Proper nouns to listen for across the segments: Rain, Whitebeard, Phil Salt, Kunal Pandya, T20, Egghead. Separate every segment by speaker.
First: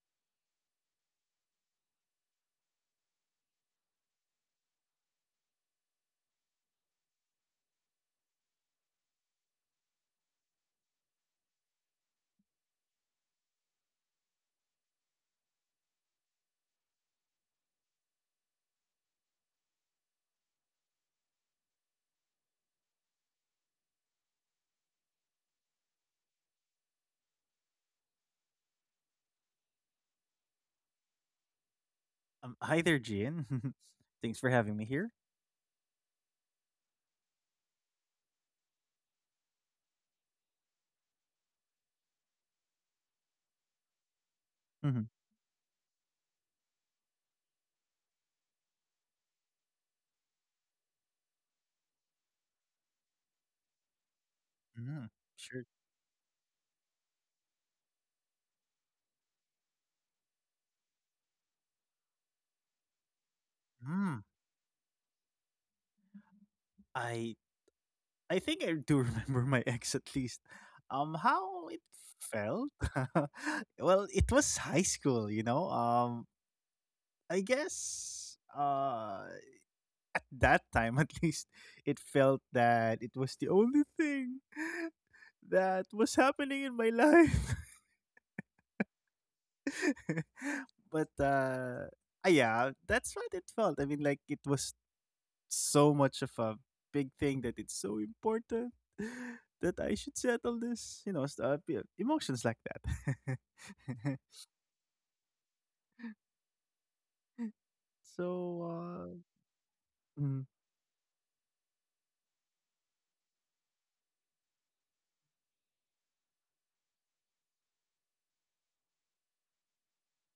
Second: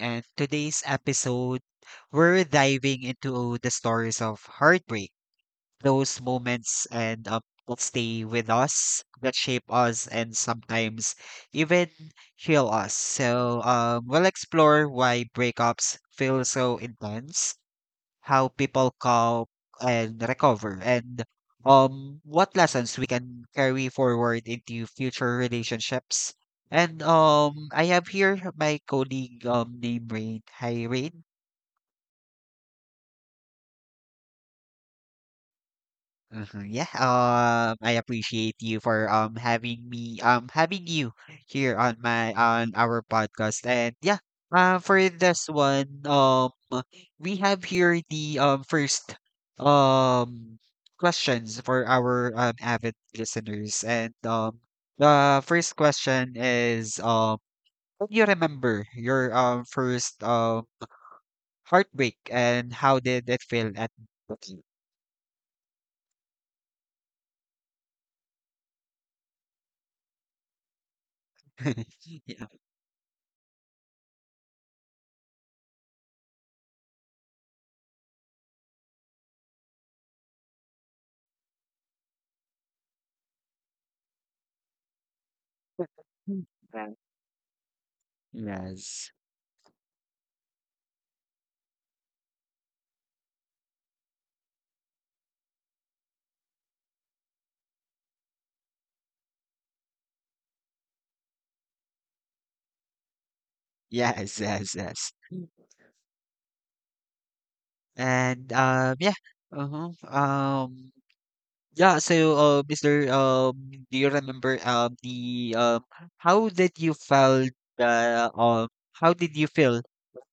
Speaker 1: And today's episode, we're diving into the stories of heartbreak, those moments and that stay with us, that shape us, and sometimes even heal us. We'll explore why breakups feel so intense, how people cope and recover, and what lessons we can carry forward into future relationships. And I have here my colleague named Rain. Hi, Rain.
Speaker 2: Hi there, Gian. Thanks for having me here.
Speaker 1: Mhm, yeah, I appreciate you for having me having you here on my on our podcast and yeah,
Speaker 2: Mhm.
Speaker 1: for this one. We have here the first um questions for our avid listeners and
Speaker 2: Mhm.
Speaker 1: the
Speaker 2: Sure.
Speaker 1: first question is can you remember your first heartbreak and how did it feel at
Speaker 2: Mm.
Speaker 1: the time?
Speaker 2: I I think I do remember my ex at least. How it felt? Well, it was high school, you know. I guess at that time at least it felt that it was the only thing that was happening in my
Speaker 1: Yeah.
Speaker 2: life.
Speaker 1: Yes.
Speaker 2: but uh yeah, that's what it felt. I mean, like it was so much of a big thing that it's so important that I should settle this, you know, emotions like that.
Speaker 1: Yes, yes, yes. Mm. And
Speaker 2: So,
Speaker 1: yeah. Uh-huh.
Speaker 2: mm,
Speaker 1: Yeah, so Mr. Do you remember the how did you felt Uh. um how did you feel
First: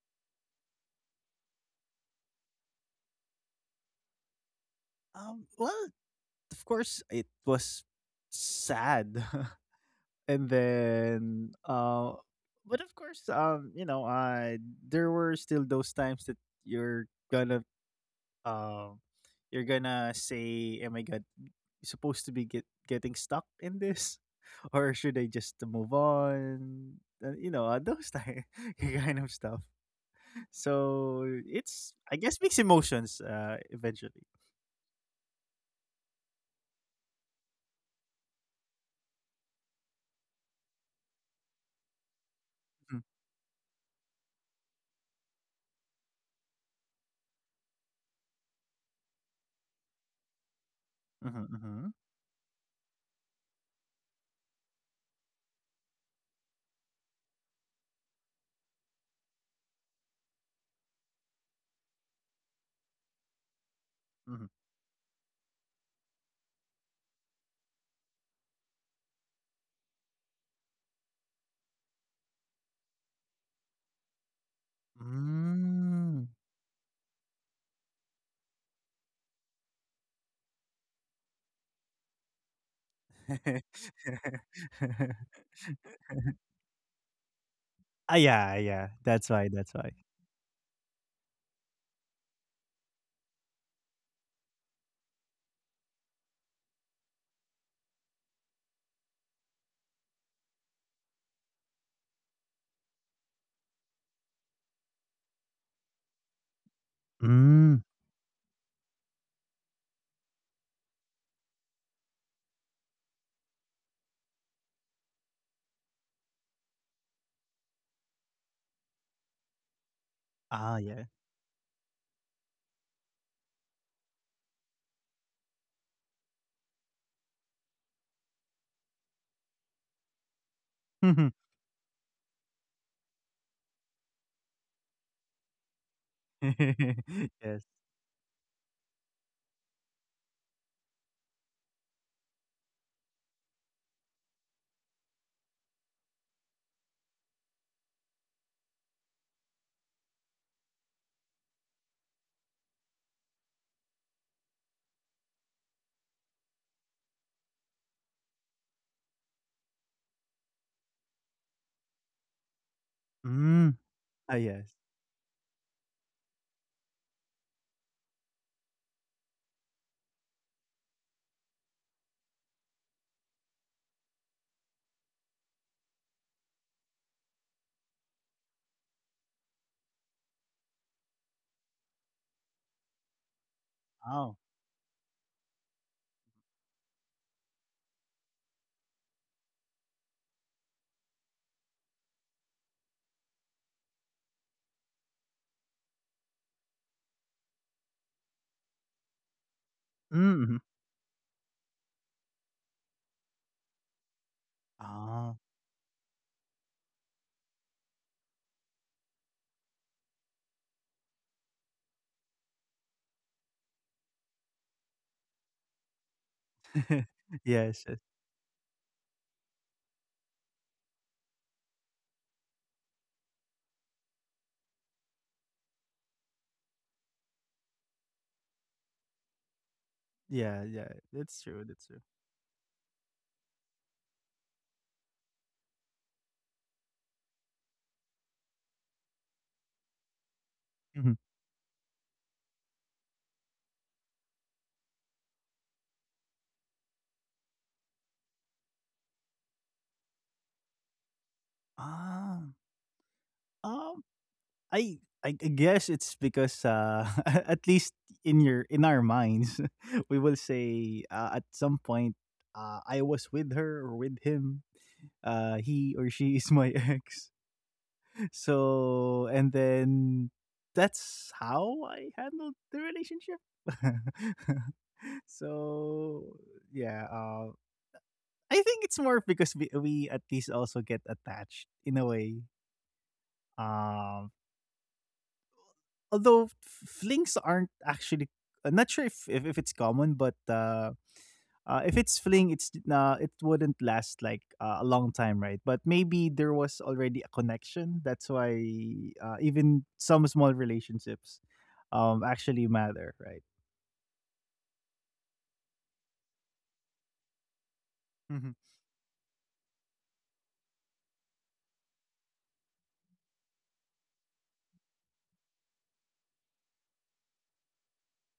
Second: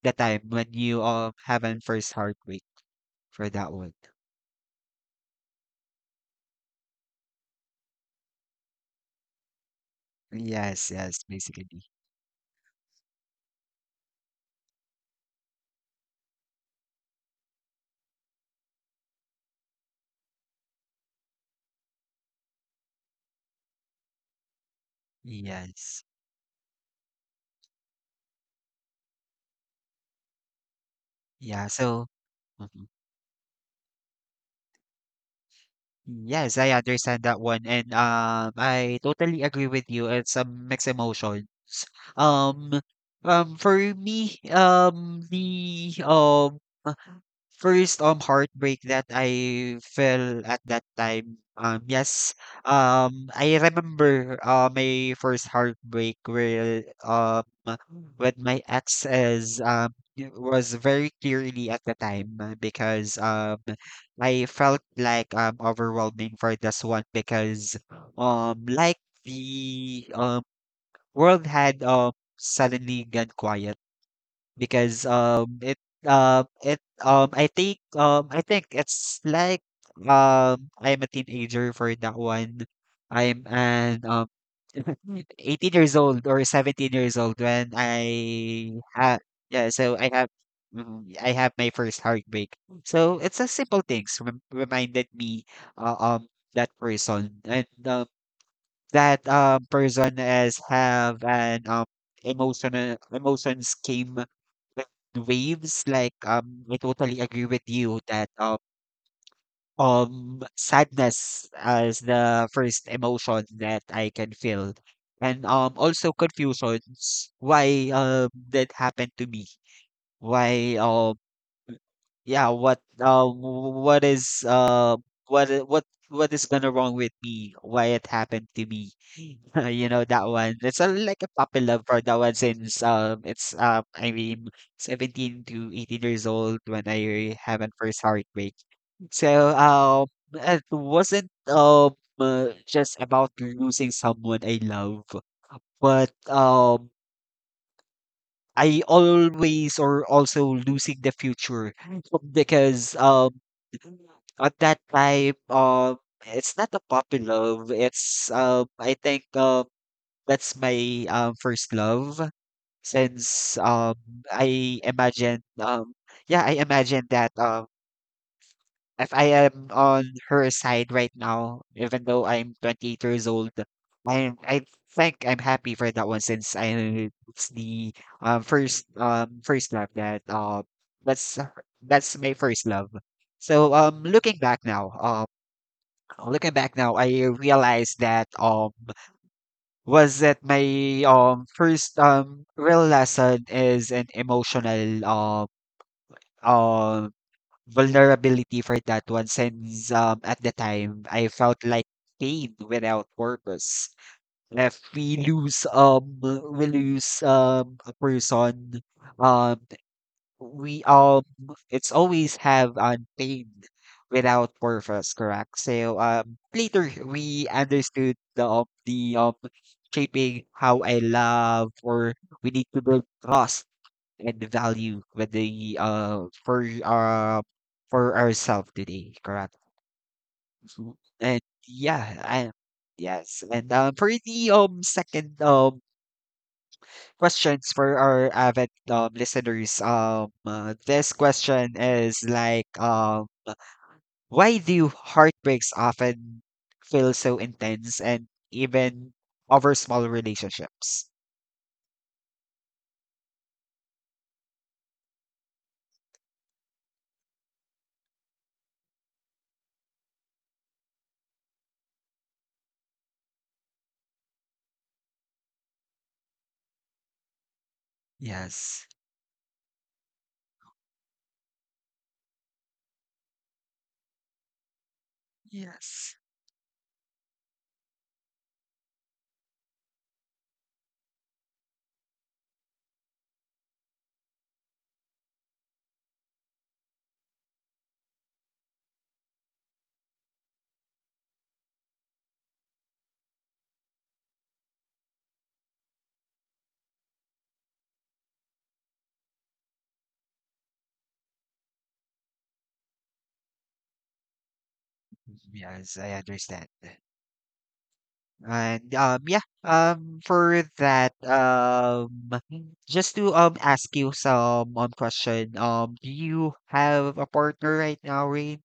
Speaker 1: the time when you have an first heartbreak for that one?
Speaker 2: well, of course, it was sad, and
Speaker 1: Yes, yes,
Speaker 2: then,
Speaker 1: basically.
Speaker 2: but of course, you know, I there were still those times that you're gonna um you're gonna say, "Am I got supposed to be getting stuck in this or should I just move
Speaker 1: Yes.
Speaker 2: on? Those type kind of stuff." So
Speaker 1: Yeah,
Speaker 2: it's,
Speaker 1: so
Speaker 2: I guess, mixed
Speaker 1: uh-huh.
Speaker 2: emotions eventually.
Speaker 1: Yes, I understand that one, and I totally agree with you. It's a mixed emotions. Um,
Speaker 2: Mm-hmm,
Speaker 1: for me, the first heartbreak that I felt at that time.
Speaker 2: mm-hmm, mm-hmm.
Speaker 1: Yes. I remember my first heartbreak where with my ex is it was very clearly at the time because I
Speaker 2: Mm-hmm.
Speaker 1: felt like overwhelming for this one because like the world had suddenly gone quiet because it
Speaker 2: Mm.
Speaker 1: it I think it's like I'm a teenager for that one. I'm an um Mm, 18 years old or 17 years old when
Speaker 2: Ah, yeah,
Speaker 1: I
Speaker 2: yeah,
Speaker 1: ha
Speaker 2: that's why,
Speaker 1: yeah,
Speaker 2: that's
Speaker 1: so
Speaker 2: why.
Speaker 1: I have my first heartbreak. So it's a simple things reminded me that person and that person has have an emotional emotions came with waves like I totally agree with
Speaker 2: Mm.
Speaker 1: you that sadness as the first emotion that I can feel. And also confusion why that happened to me. Why
Speaker 2: Ah, yeah.
Speaker 1: yeah what is what I- what is gonna wrong with me? Why it happened to me? You know that one. It's a, like a puppy love for that one since it's I mean 17 to 18 years old when I have my
Speaker 2: Yes.
Speaker 1: first heartbreak. So, it wasn't just about losing someone I love, but I always or also losing the future because at that time it's not a puppy love. It's I think that's my first love since
Speaker 2: Mm. Ah,
Speaker 1: I
Speaker 2: yes.
Speaker 1: imagine yeah I imagine that. If I am on her side right now, even though I'm 28 years old, I think I'm happy for that one since I it's the first love that's that's my first love. So looking
Speaker 2: Oh.
Speaker 1: back now, I realized that was that my first real lesson is an emotional um vulnerability for that one since at the
Speaker 2: Mm, mhm.
Speaker 1: time I felt like pain without purpose. If we lose
Speaker 2: Ah.
Speaker 1: a person um we it's always have on pain without purpose, correct? So later we understood
Speaker 2: Yes, yes.
Speaker 1: the shaping how I love or we need to build trust and value with the for ourselves today, correct? Mhm.
Speaker 2: Yeah,
Speaker 1: And
Speaker 2: yeah. That's true,
Speaker 1: yeah,
Speaker 2: that's
Speaker 1: I
Speaker 2: true.
Speaker 1: yes, and for the second questions for our avid listeners, this question
Speaker 2: Mhm.
Speaker 1: is like why do heartbreaks often feel so intense and even over small relationships?
Speaker 2: Ah, um, I guess it's because, at least in your in our minds, we will say, at some point, I was with her or with him. He or she is my ex.
Speaker 1: Yes.
Speaker 2: So, and then that's how I handled the relationship.
Speaker 1: Yes.
Speaker 2: So, yeah, I think it's more because we at least also get attached in a way. Um, Although flings aren't actually. I'm not sure if it's common, but if it's fling, it wouldn't last like a long time, right? But maybe there was already a connection. That's why, even some small relationships actually matter, right?
Speaker 1: Yes, I understand.
Speaker 2: Mm-hmm.
Speaker 1: And yeah, for that just to ask you some question. Do you have a partner right now, Rain?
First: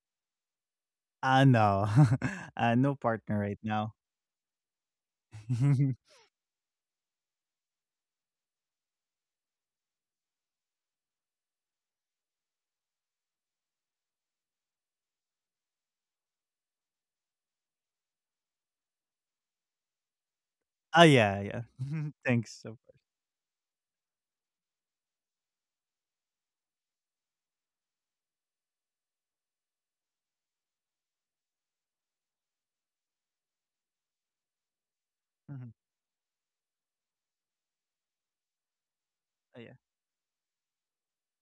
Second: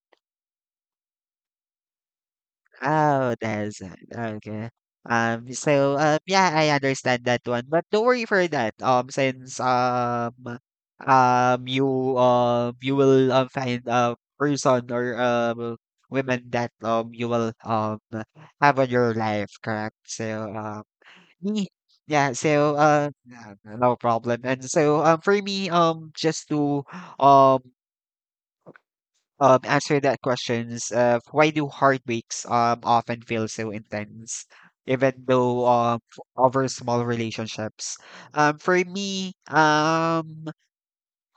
Speaker 2: No, no
Speaker 1: Oh,
Speaker 2: partner right
Speaker 1: that's
Speaker 2: now.
Speaker 1: it. Okay. Yeah, I understand that one. But don't worry for that. Since You you will find a person or women that you will have on your life, correct? So uh
Speaker 2: Ah, yeah, yeah.
Speaker 1: Me yeah,
Speaker 2: Thanks.
Speaker 1: so,
Speaker 2: so
Speaker 1: yeah, no problem. And so, for me, just to um, answer that questions, why do heartbreaks often feel so intense, even though
Speaker 2: much.
Speaker 1: over small relationships? For me,
Speaker 2: Mhm.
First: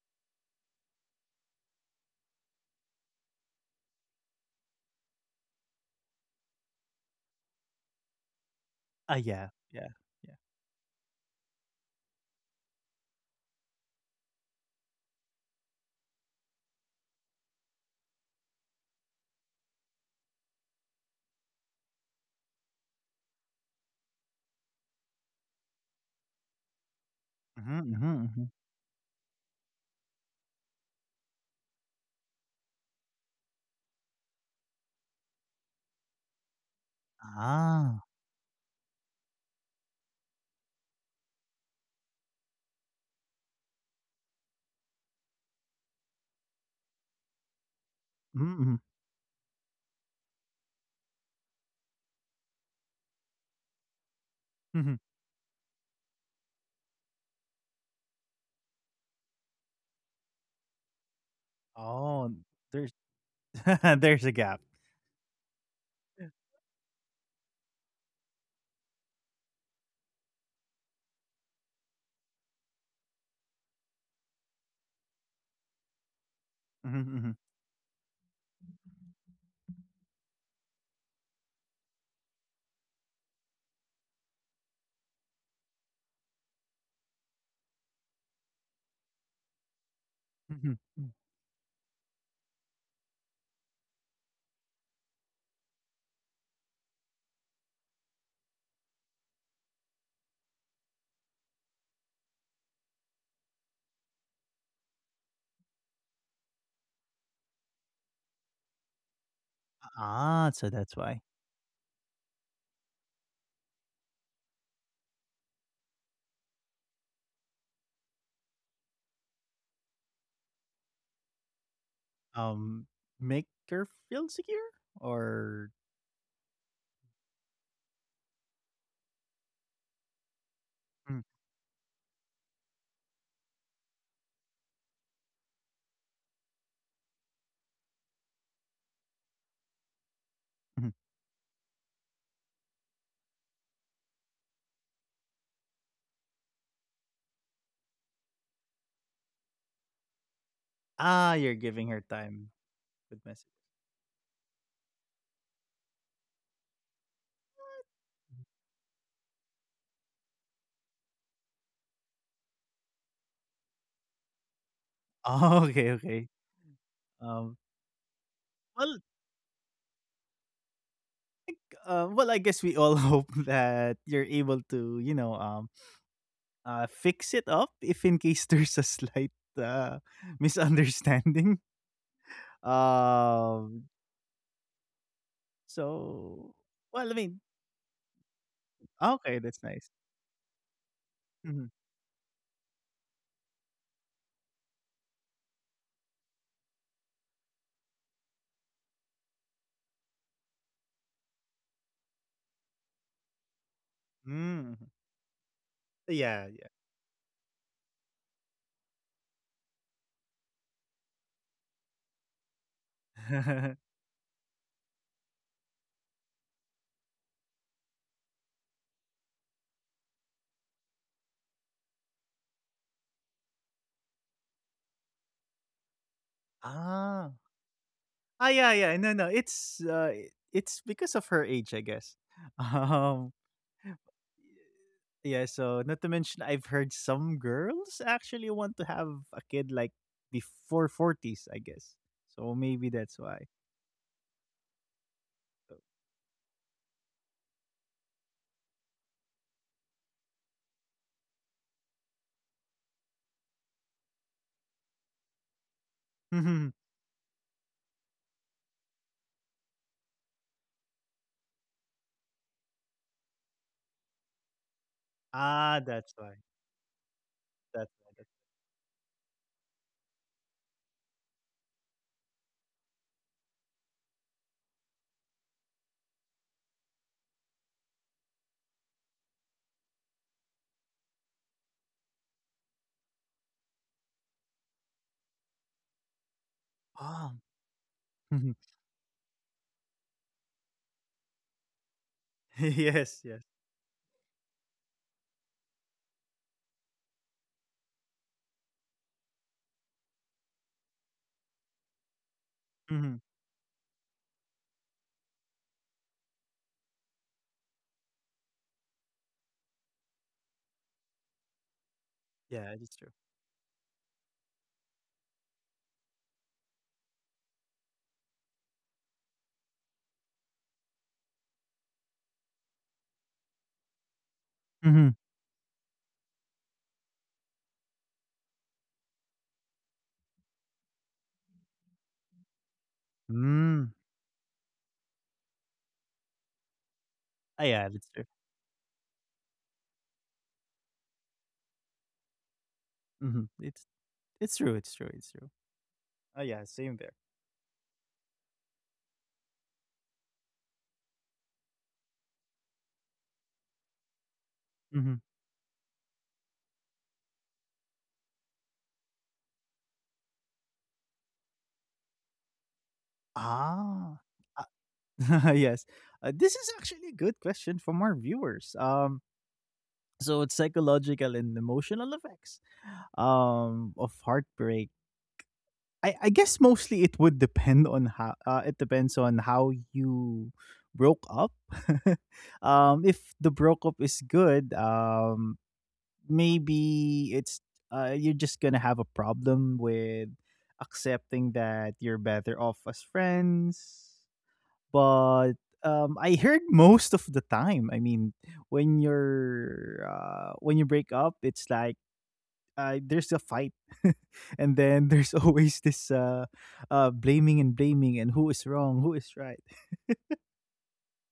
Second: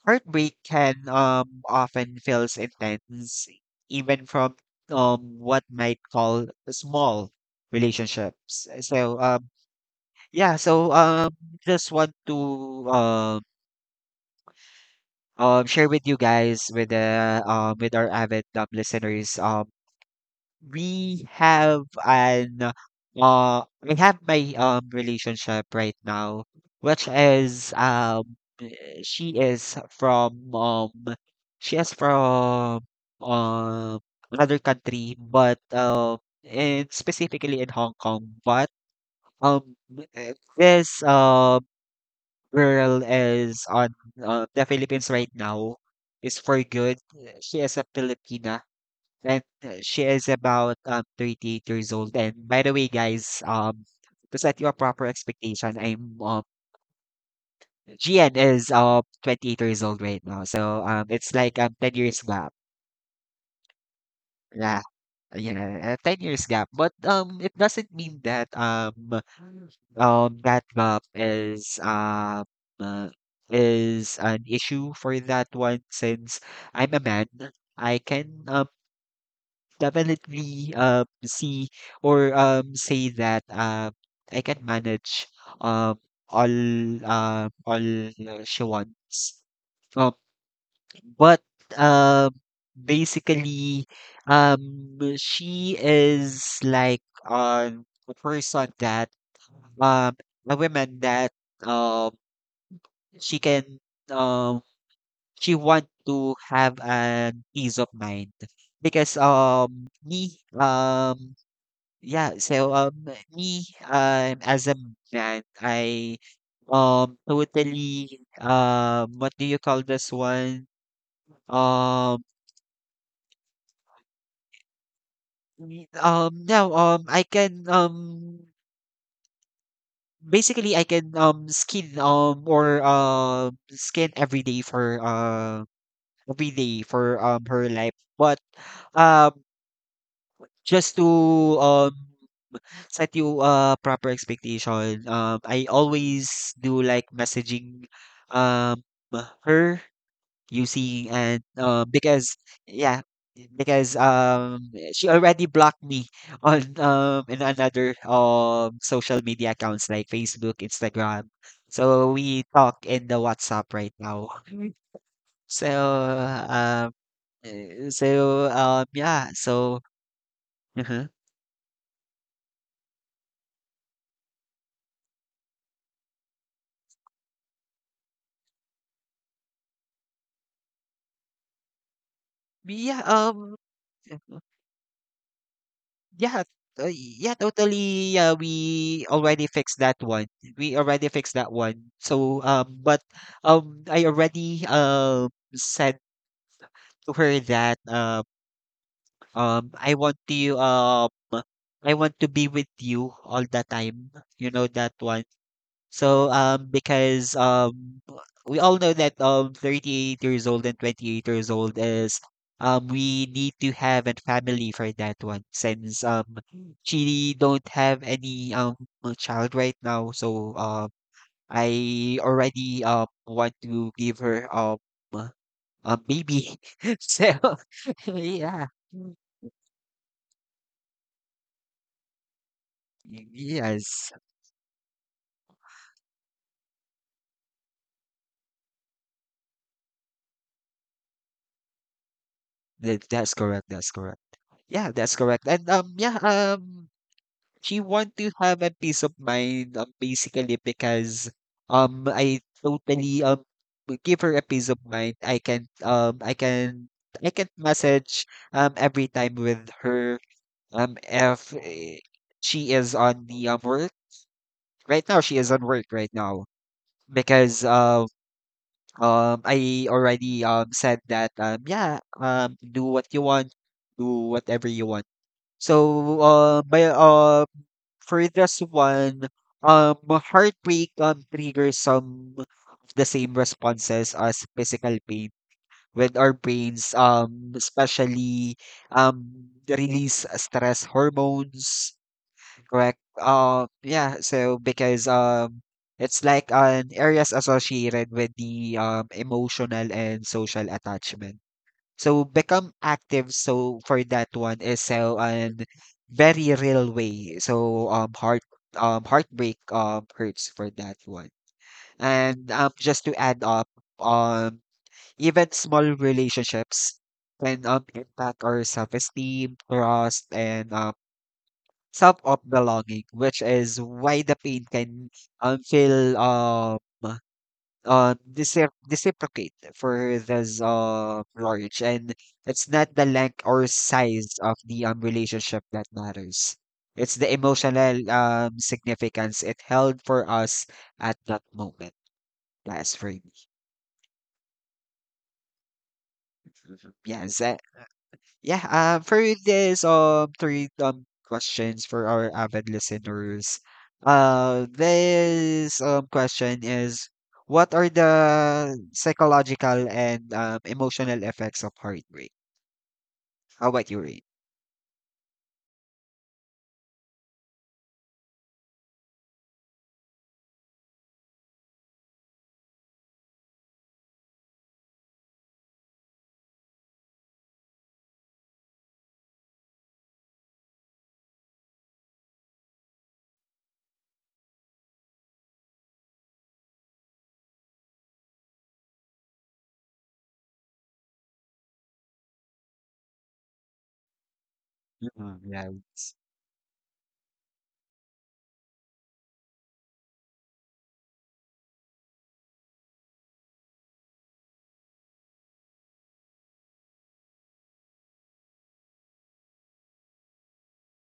Speaker 1: heartbreak can often feels intense, even from what might call small relationships.
Speaker 2: Ah,
Speaker 1: So,
Speaker 2: yeah, yeah, yeah.
Speaker 1: yeah, so um, just want to share with you guys with the with our avid listeners. We have an we have my relationship right now, which
Speaker 2: Mhm,
Speaker 1: is
Speaker 2: mhm, mhm.
Speaker 1: she is from um she is from um another country, but and specifically in
Speaker 2: Ah.
Speaker 1: Hong Kong, but um this girl is on the Philippines right now is for good. She is a
Speaker 2: Mm,
Speaker 1: Filipina
Speaker 2: mhm,
Speaker 1: and she is about 38 years old. And by the way, guys, to set you a
Speaker 2: mhm.
Speaker 1: proper expectation, I'm GN is 28 years old right now, so it's like 10
Speaker 2: Oh,
Speaker 1: years gap.
Speaker 2: there's there's a gap.
Speaker 1: Yeah. Yeah, a 10 years gap. But it doesn't mean that that gap uh, is an issue for that one since
Speaker 2: Mhm,
Speaker 1: I'm a
Speaker 2: mhm.
Speaker 1: man. I can definitely see or say that I can manage um all all she wants. um.
Speaker 2: Mhm.
Speaker 1: But, um, basically, um, she is like um a person that um a woman that um she can um she want to have an peace of mind because
Speaker 2: Ah,
Speaker 1: me
Speaker 2: so that's why.
Speaker 1: yeah so me as a man I totally what do you call this one. Um,
Speaker 2: Um, Make her feel secure? Or
Speaker 1: Now, I can, basically, I
Speaker 2: mm,
Speaker 1: can, skin, skin every day for, her life. But, um,
Speaker 2: mhm.
Speaker 1: just to, um, set you a proper expectation, I always do like messaging, um, her. You see,
Speaker 2: Ah, you're
Speaker 1: and
Speaker 2: giving her time
Speaker 1: because yeah,
Speaker 2: with message.
Speaker 1: because she already blocked me on in another social media accounts like Facebook, Instagram. So we talk in the WhatsApp right now.
Speaker 2: Oh,
Speaker 1: So
Speaker 2: okay, okay.
Speaker 1: um,
Speaker 2: Um,
Speaker 1: eh, so
Speaker 2: well,
Speaker 1: um, yeah, so uh
Speaker 2: well, I guess we all hope that you're able to, fix it up if in case there's a slight uh, misunderstanding.
Speaker 1: yeah,
Speaker 2: Um, so,
Speaker 1: Yeah,
Speaker 2: well, I mean,
Speaker 1: yeah, totally. Yeah, we
Speaker 2: okay, that's
Speaker 1: already
Speaker 2: nice.
Speaker 1: fixed that one. We already fixed
Speaker 2: Mhm.
Speaker 1: that one. So, but I already said to her that um I want to um I want to be with you all the time.
Speaker 2: Mm.
Speaker 1: You know that one.
Speaker 2: Yeah,
Speaker 1: So
Speaker 2: yeah.
Speaker 1: because we all know that 38 years old and 28 years old is we need to have a family for that one since she don't have any child right now so I already want to give her uh, a baby
Speaker 2: Ah.
Speaker 1: so
Speaker 2: Ah, yeah,
Speaker 1: yeah.
Speaker 2: yeah. No, no. It's because of her age, I guess. Um
Speaker 1: Yes,
Speaker 2: yeah, so not to mention I've heard some girls actually want to have a kid like before 40s, I guess. So maybe that's
Speaker 1: that,
Speaker 2: why.
Speaker 1: that's correct, that's correct, yeah that's correct. And yeah, she want to have a peace of mind, basically because I totally will give her a peace of mind. I
Speaker 2: Mhm.
Speaker 1: can message every time with her if eh, she is on the work right now, she
Speaker 2: Ah,
Speaker 1: is on work
Speaker 2: that's why.
Speaker 1: right now because
Speaker 2: That's why.
Speaker 1: I already said that yeah do what you want, do whatever you want. So uh by uh for this one, heartbreak triggers some of the same responses as physical pain with our brains,
Speaker 2: Oh.
Speaker 1: especially the release stress hormones,
Speaker 2: Yes,
Speaker 1: correct?
Speaker 2: yes.
Speaker 1: Yeah, so because it's like an areas associated with the emotional and social attachment. So become
Speaker 2: Mhm.
Speaker 1: active so for that one is so an very real way. So heartbreak hurts for that one.
Speaker 2: Yeah,
Speaker 1: And
Speaker 2: that's true.
Speaker 1: just to add up um even small relationships can impact our self-esteem, trust and self of belonging, which is why the pain
Speaker 2: Mhm.
Speaker 1: can feel decep reciprocate for this large and it's not the length
Speaker 2: Mm.
Speaker 1: or size of the relationship that matters, it's the
Speaker 2: Ah, yeah, it's
Speaker 1: emotional
Speaker 2: true.
Speaker 1: significance it held for us at that moment. That's for
Speaker 2: Mhm.
Speaker 1: me.
Speaker 2: It's true, it's true, it's true. Ah, yeah, same there.
Speaker 1: yes a- Yeah, for this three questions for our avid listeners.
Speaker 2: Mhm.
Speaker 1: This question is what are the psychological and emotional effects of heartbreak? How about
Speaker 2: Ah.
Speaker 1: you, Rain?
Speaker 2: Ah, yes. This is actually a good question from our viewers. So it's psychological and emotional effects of heartbreak. I guess mostly it would depend on how, it depends on how you broke up. If the broke up is good, maybe it's you're just gonna have a problem with accepting that you're better off as friends. But
Speaker 1: Mhm. Yeah.
Speaker 2: I heard most of the time. I mean, when you break up, it's like, there's a fight, and then there's always this blaming and blaming, and who is wrong, who is right.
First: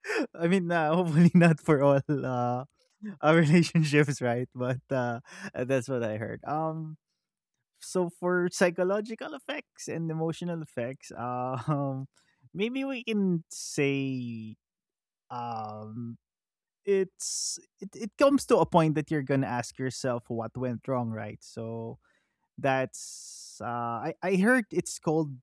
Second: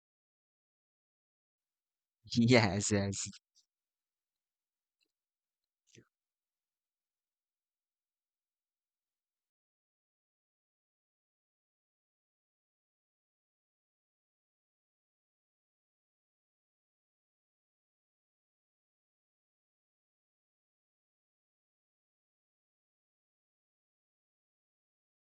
Speaker 2: I mean, hopefully not for all
Speaker 1: Yes,
Speaker 2: our
Speaker 1: yes.
Speaker 2: relationships, right? But that's what I heard. So for psychological effects and emotional effects, maybe we can say, um, it comes to a point that you're gonna ask yourself what went wrong, right? So that's, I heard it's called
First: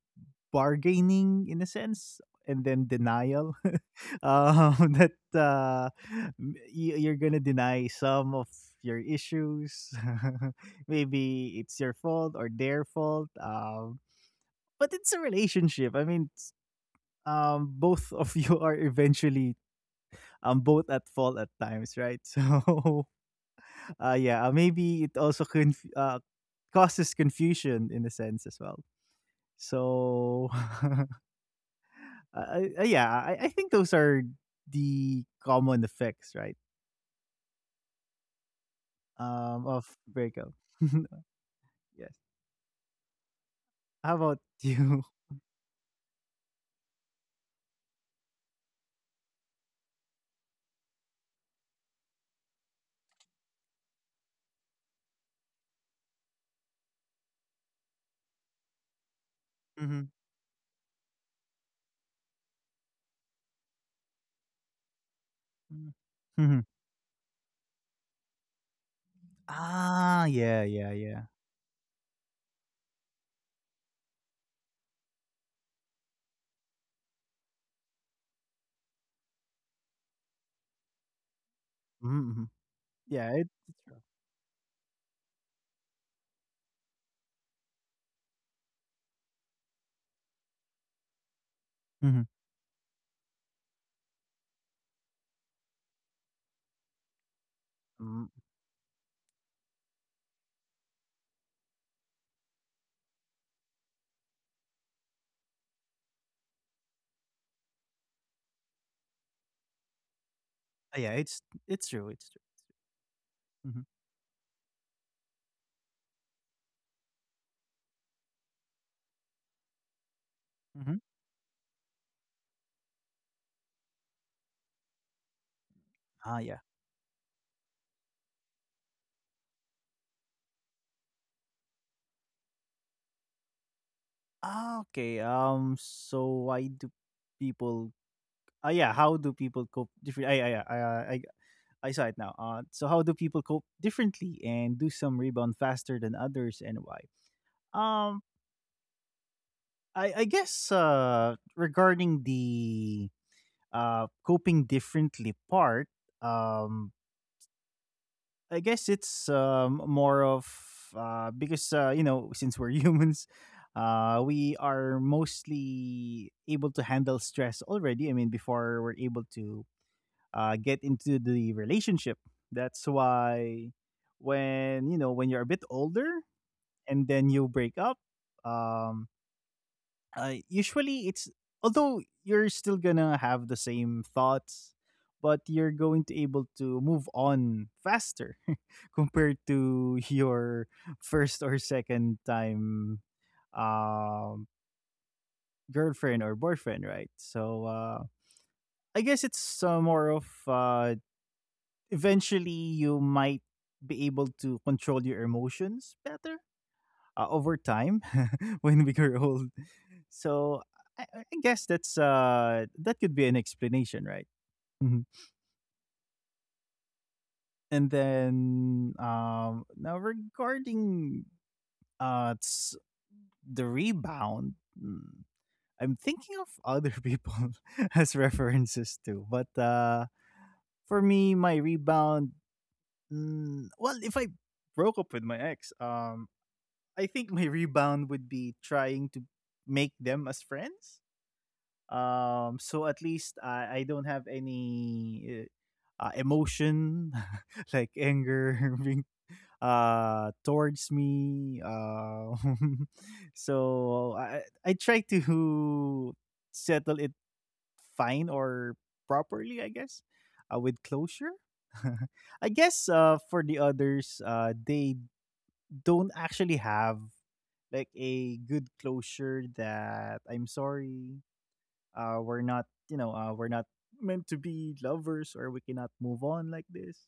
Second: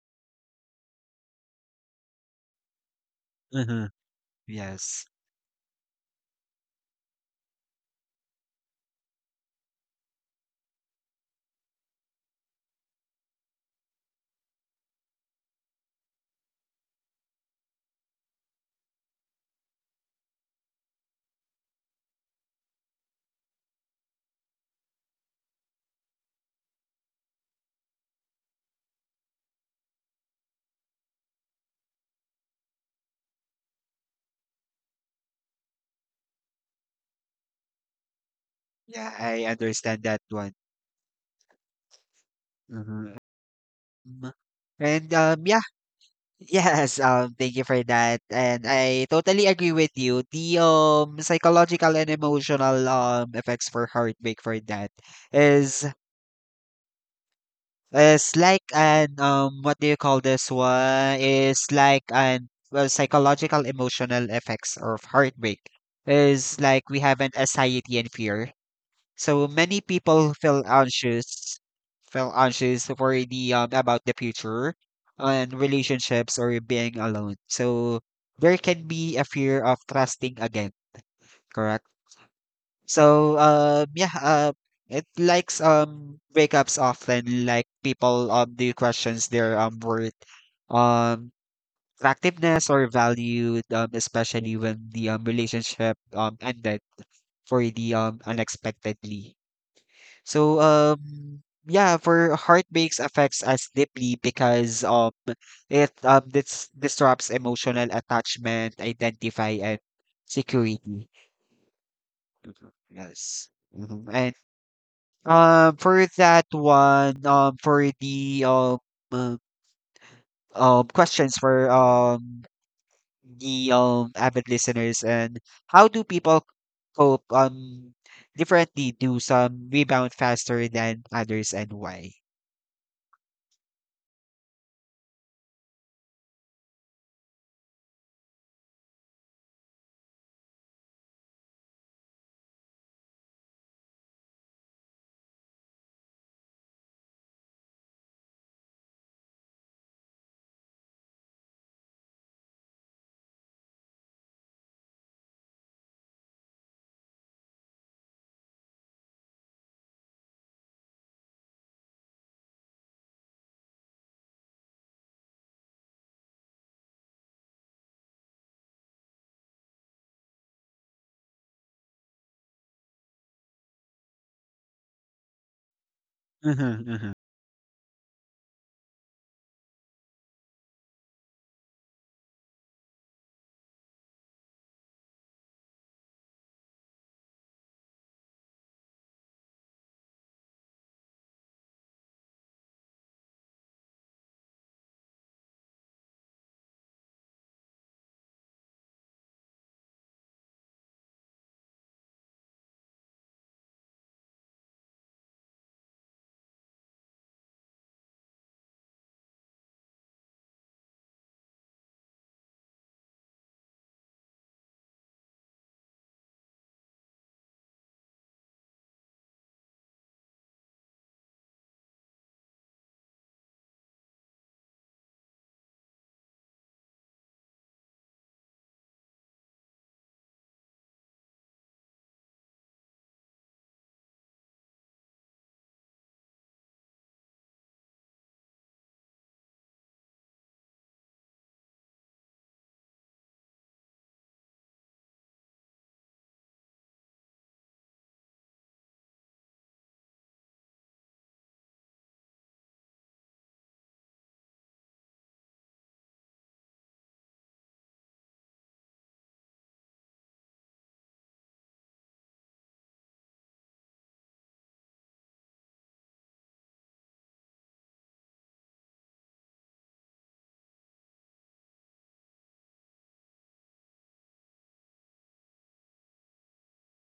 Speaker 2: bargaining in a sense, and then denial.
Speaker 1: Mhm.
Speaker 2: um
Speaker 1: Yes.
Speaker 2: that uh you're gonna deny some of your issues. Maybe it's your fault or their fault, but it's a relationship. I mean, both of you are eventually, both at fault at times, right? So, yeah, maybe it also causes confusion in a sense as well, so. Yeah, I think those are the common effects, right?
Speaker 1: Yeah, I
Speaker 2: Of
Speaker 1: understand that
Speaker 2: breakup.
Speaker 1: one.
Speaker 2: Yes.
Speaker 1: Mhm.
Speaker 2: How
Speaker 1: Um,
Speaker 2: about you?
Speaker 1: And um yeah, Yes, thank you for that. And I totally agree with you. The psychological and emotional effects for heartbreak for that is like an what do you
Speaker 2: Hmm,
Speaker 1: call this one? Is like an well psychological emotional effects of heartbreak is
Speaker 2: hmm.
Speaker 1: like we have an anxiety and fear, so many
Speaker 2: Ah,
Speaker 1: people
Speaker 2: yeah, yeah, yeah.
Speaker 1: feel anxious for the about the future and relationships or being alone. So there can be a fear of trusting again, correct?
Speaker 2: Mm-hmm, mm-hmm. Yeah,
Speaker 1: So
Speaker 2: it's true.
Speaker 1: it likes breakups often like people do questions their worth, um
Speaker 2: Mm-hmm.
Speaker 1: attractiveness, or value, especially when the relationship ended for the
Speaker 2: Mm.
Speaker 1: unexpectedly. So, yeah, for heartbreaks affects us deeply because it this disrupts emotional attachment, identify, and
Speaker 2: Ah,
Speaker 1: security.
Speaker 2: yeah, it's true. It's true.
Speaker 1: Mhm. Yes.
Speaker 2: Mm-hmm.
Speaker 1: Mhm. And for that one, for the uh,
Speaker 2: Mm-hmm.
Speaker 1: questions for the avid listeners, and how do
Speaker 2: Ah,
Speaker 1: people
Speaker 2: yeah.
Speaker 1: cope differently? Do some rebound faster than others, and why?
Speaker 2: Ah, okay. So, why do people? Ah, yeah. How do people cope? Different. I saw it now. So how do people cope differently, and do some rebound faster than others, and why? Um, I guess, regarding the coping differently part, um, I guess it's, more of, because, you know, since we're humans, we are mostly able to handle stress already. I mean, before we're able to, get into the relationship. That's why when you're a bit older
Speaker 1: Mhm,
Speaker 2: and
Speaker 1: mhm,
Speaker 2: then you break up, um, usually it's— although you're still gonna have the same thoughts, but you're going to able to move on faster compared to your first or second time um, girlfriend or boyfriend, right? So, I guess it's, more of, eventually you might be able to control your emotions better over time when we grow old. So I guess that's, that could be an explanation, right? Mhm. And then, now regarding uh s- the rebound, mm, I'm thinking of other people as references too. But for me, my rebound, mm, well, if I broke up with my ex. I think my rebound would be trying to make them as friends. So at least I don't have any emotion like anger being towards me. So I try to settle it fine, or properly, I guess, with closure. I guess, for the others, they don't actually have like a good closure. That, "I'm sorry, we're not meant to be lovers," or, "We cannot move on like this,"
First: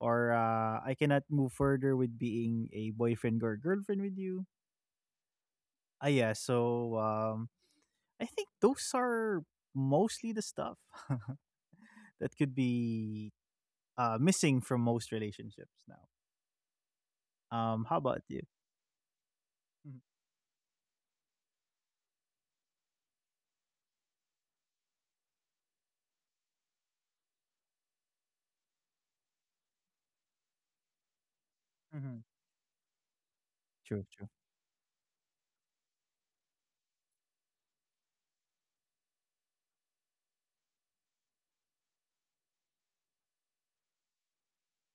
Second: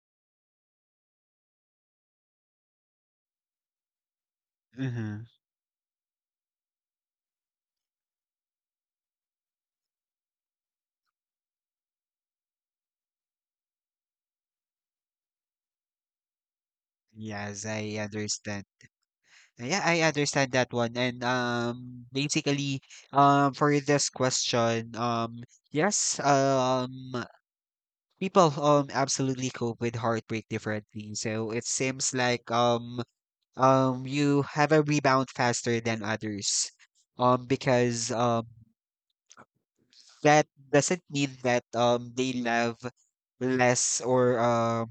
Speaker 2: or, "I cannot move further with being a boyfriend or girlfriend with you."
Speaker 1: mhm.
Speaker 2: Ah, yeah. So, I think those are mostly the stuff that could be missing from most relationships now.
Speaker 1: Yes,
Speaker 2: How
Speaker 1: I
Speaker 2: about you?
Speaker 1: understand. Yeah,
Speaker 2: Mhm.
Speaker 1: I understand that one. And basically, for this question, yes, people absolutely cope with heartbreak differently. So it seems
Speaker 2: Mhm.
Speaker 1: like
Speaker 2: True, true.
Speaker 1: you have a rebound faster than others. Because that doesn't mean that they love less,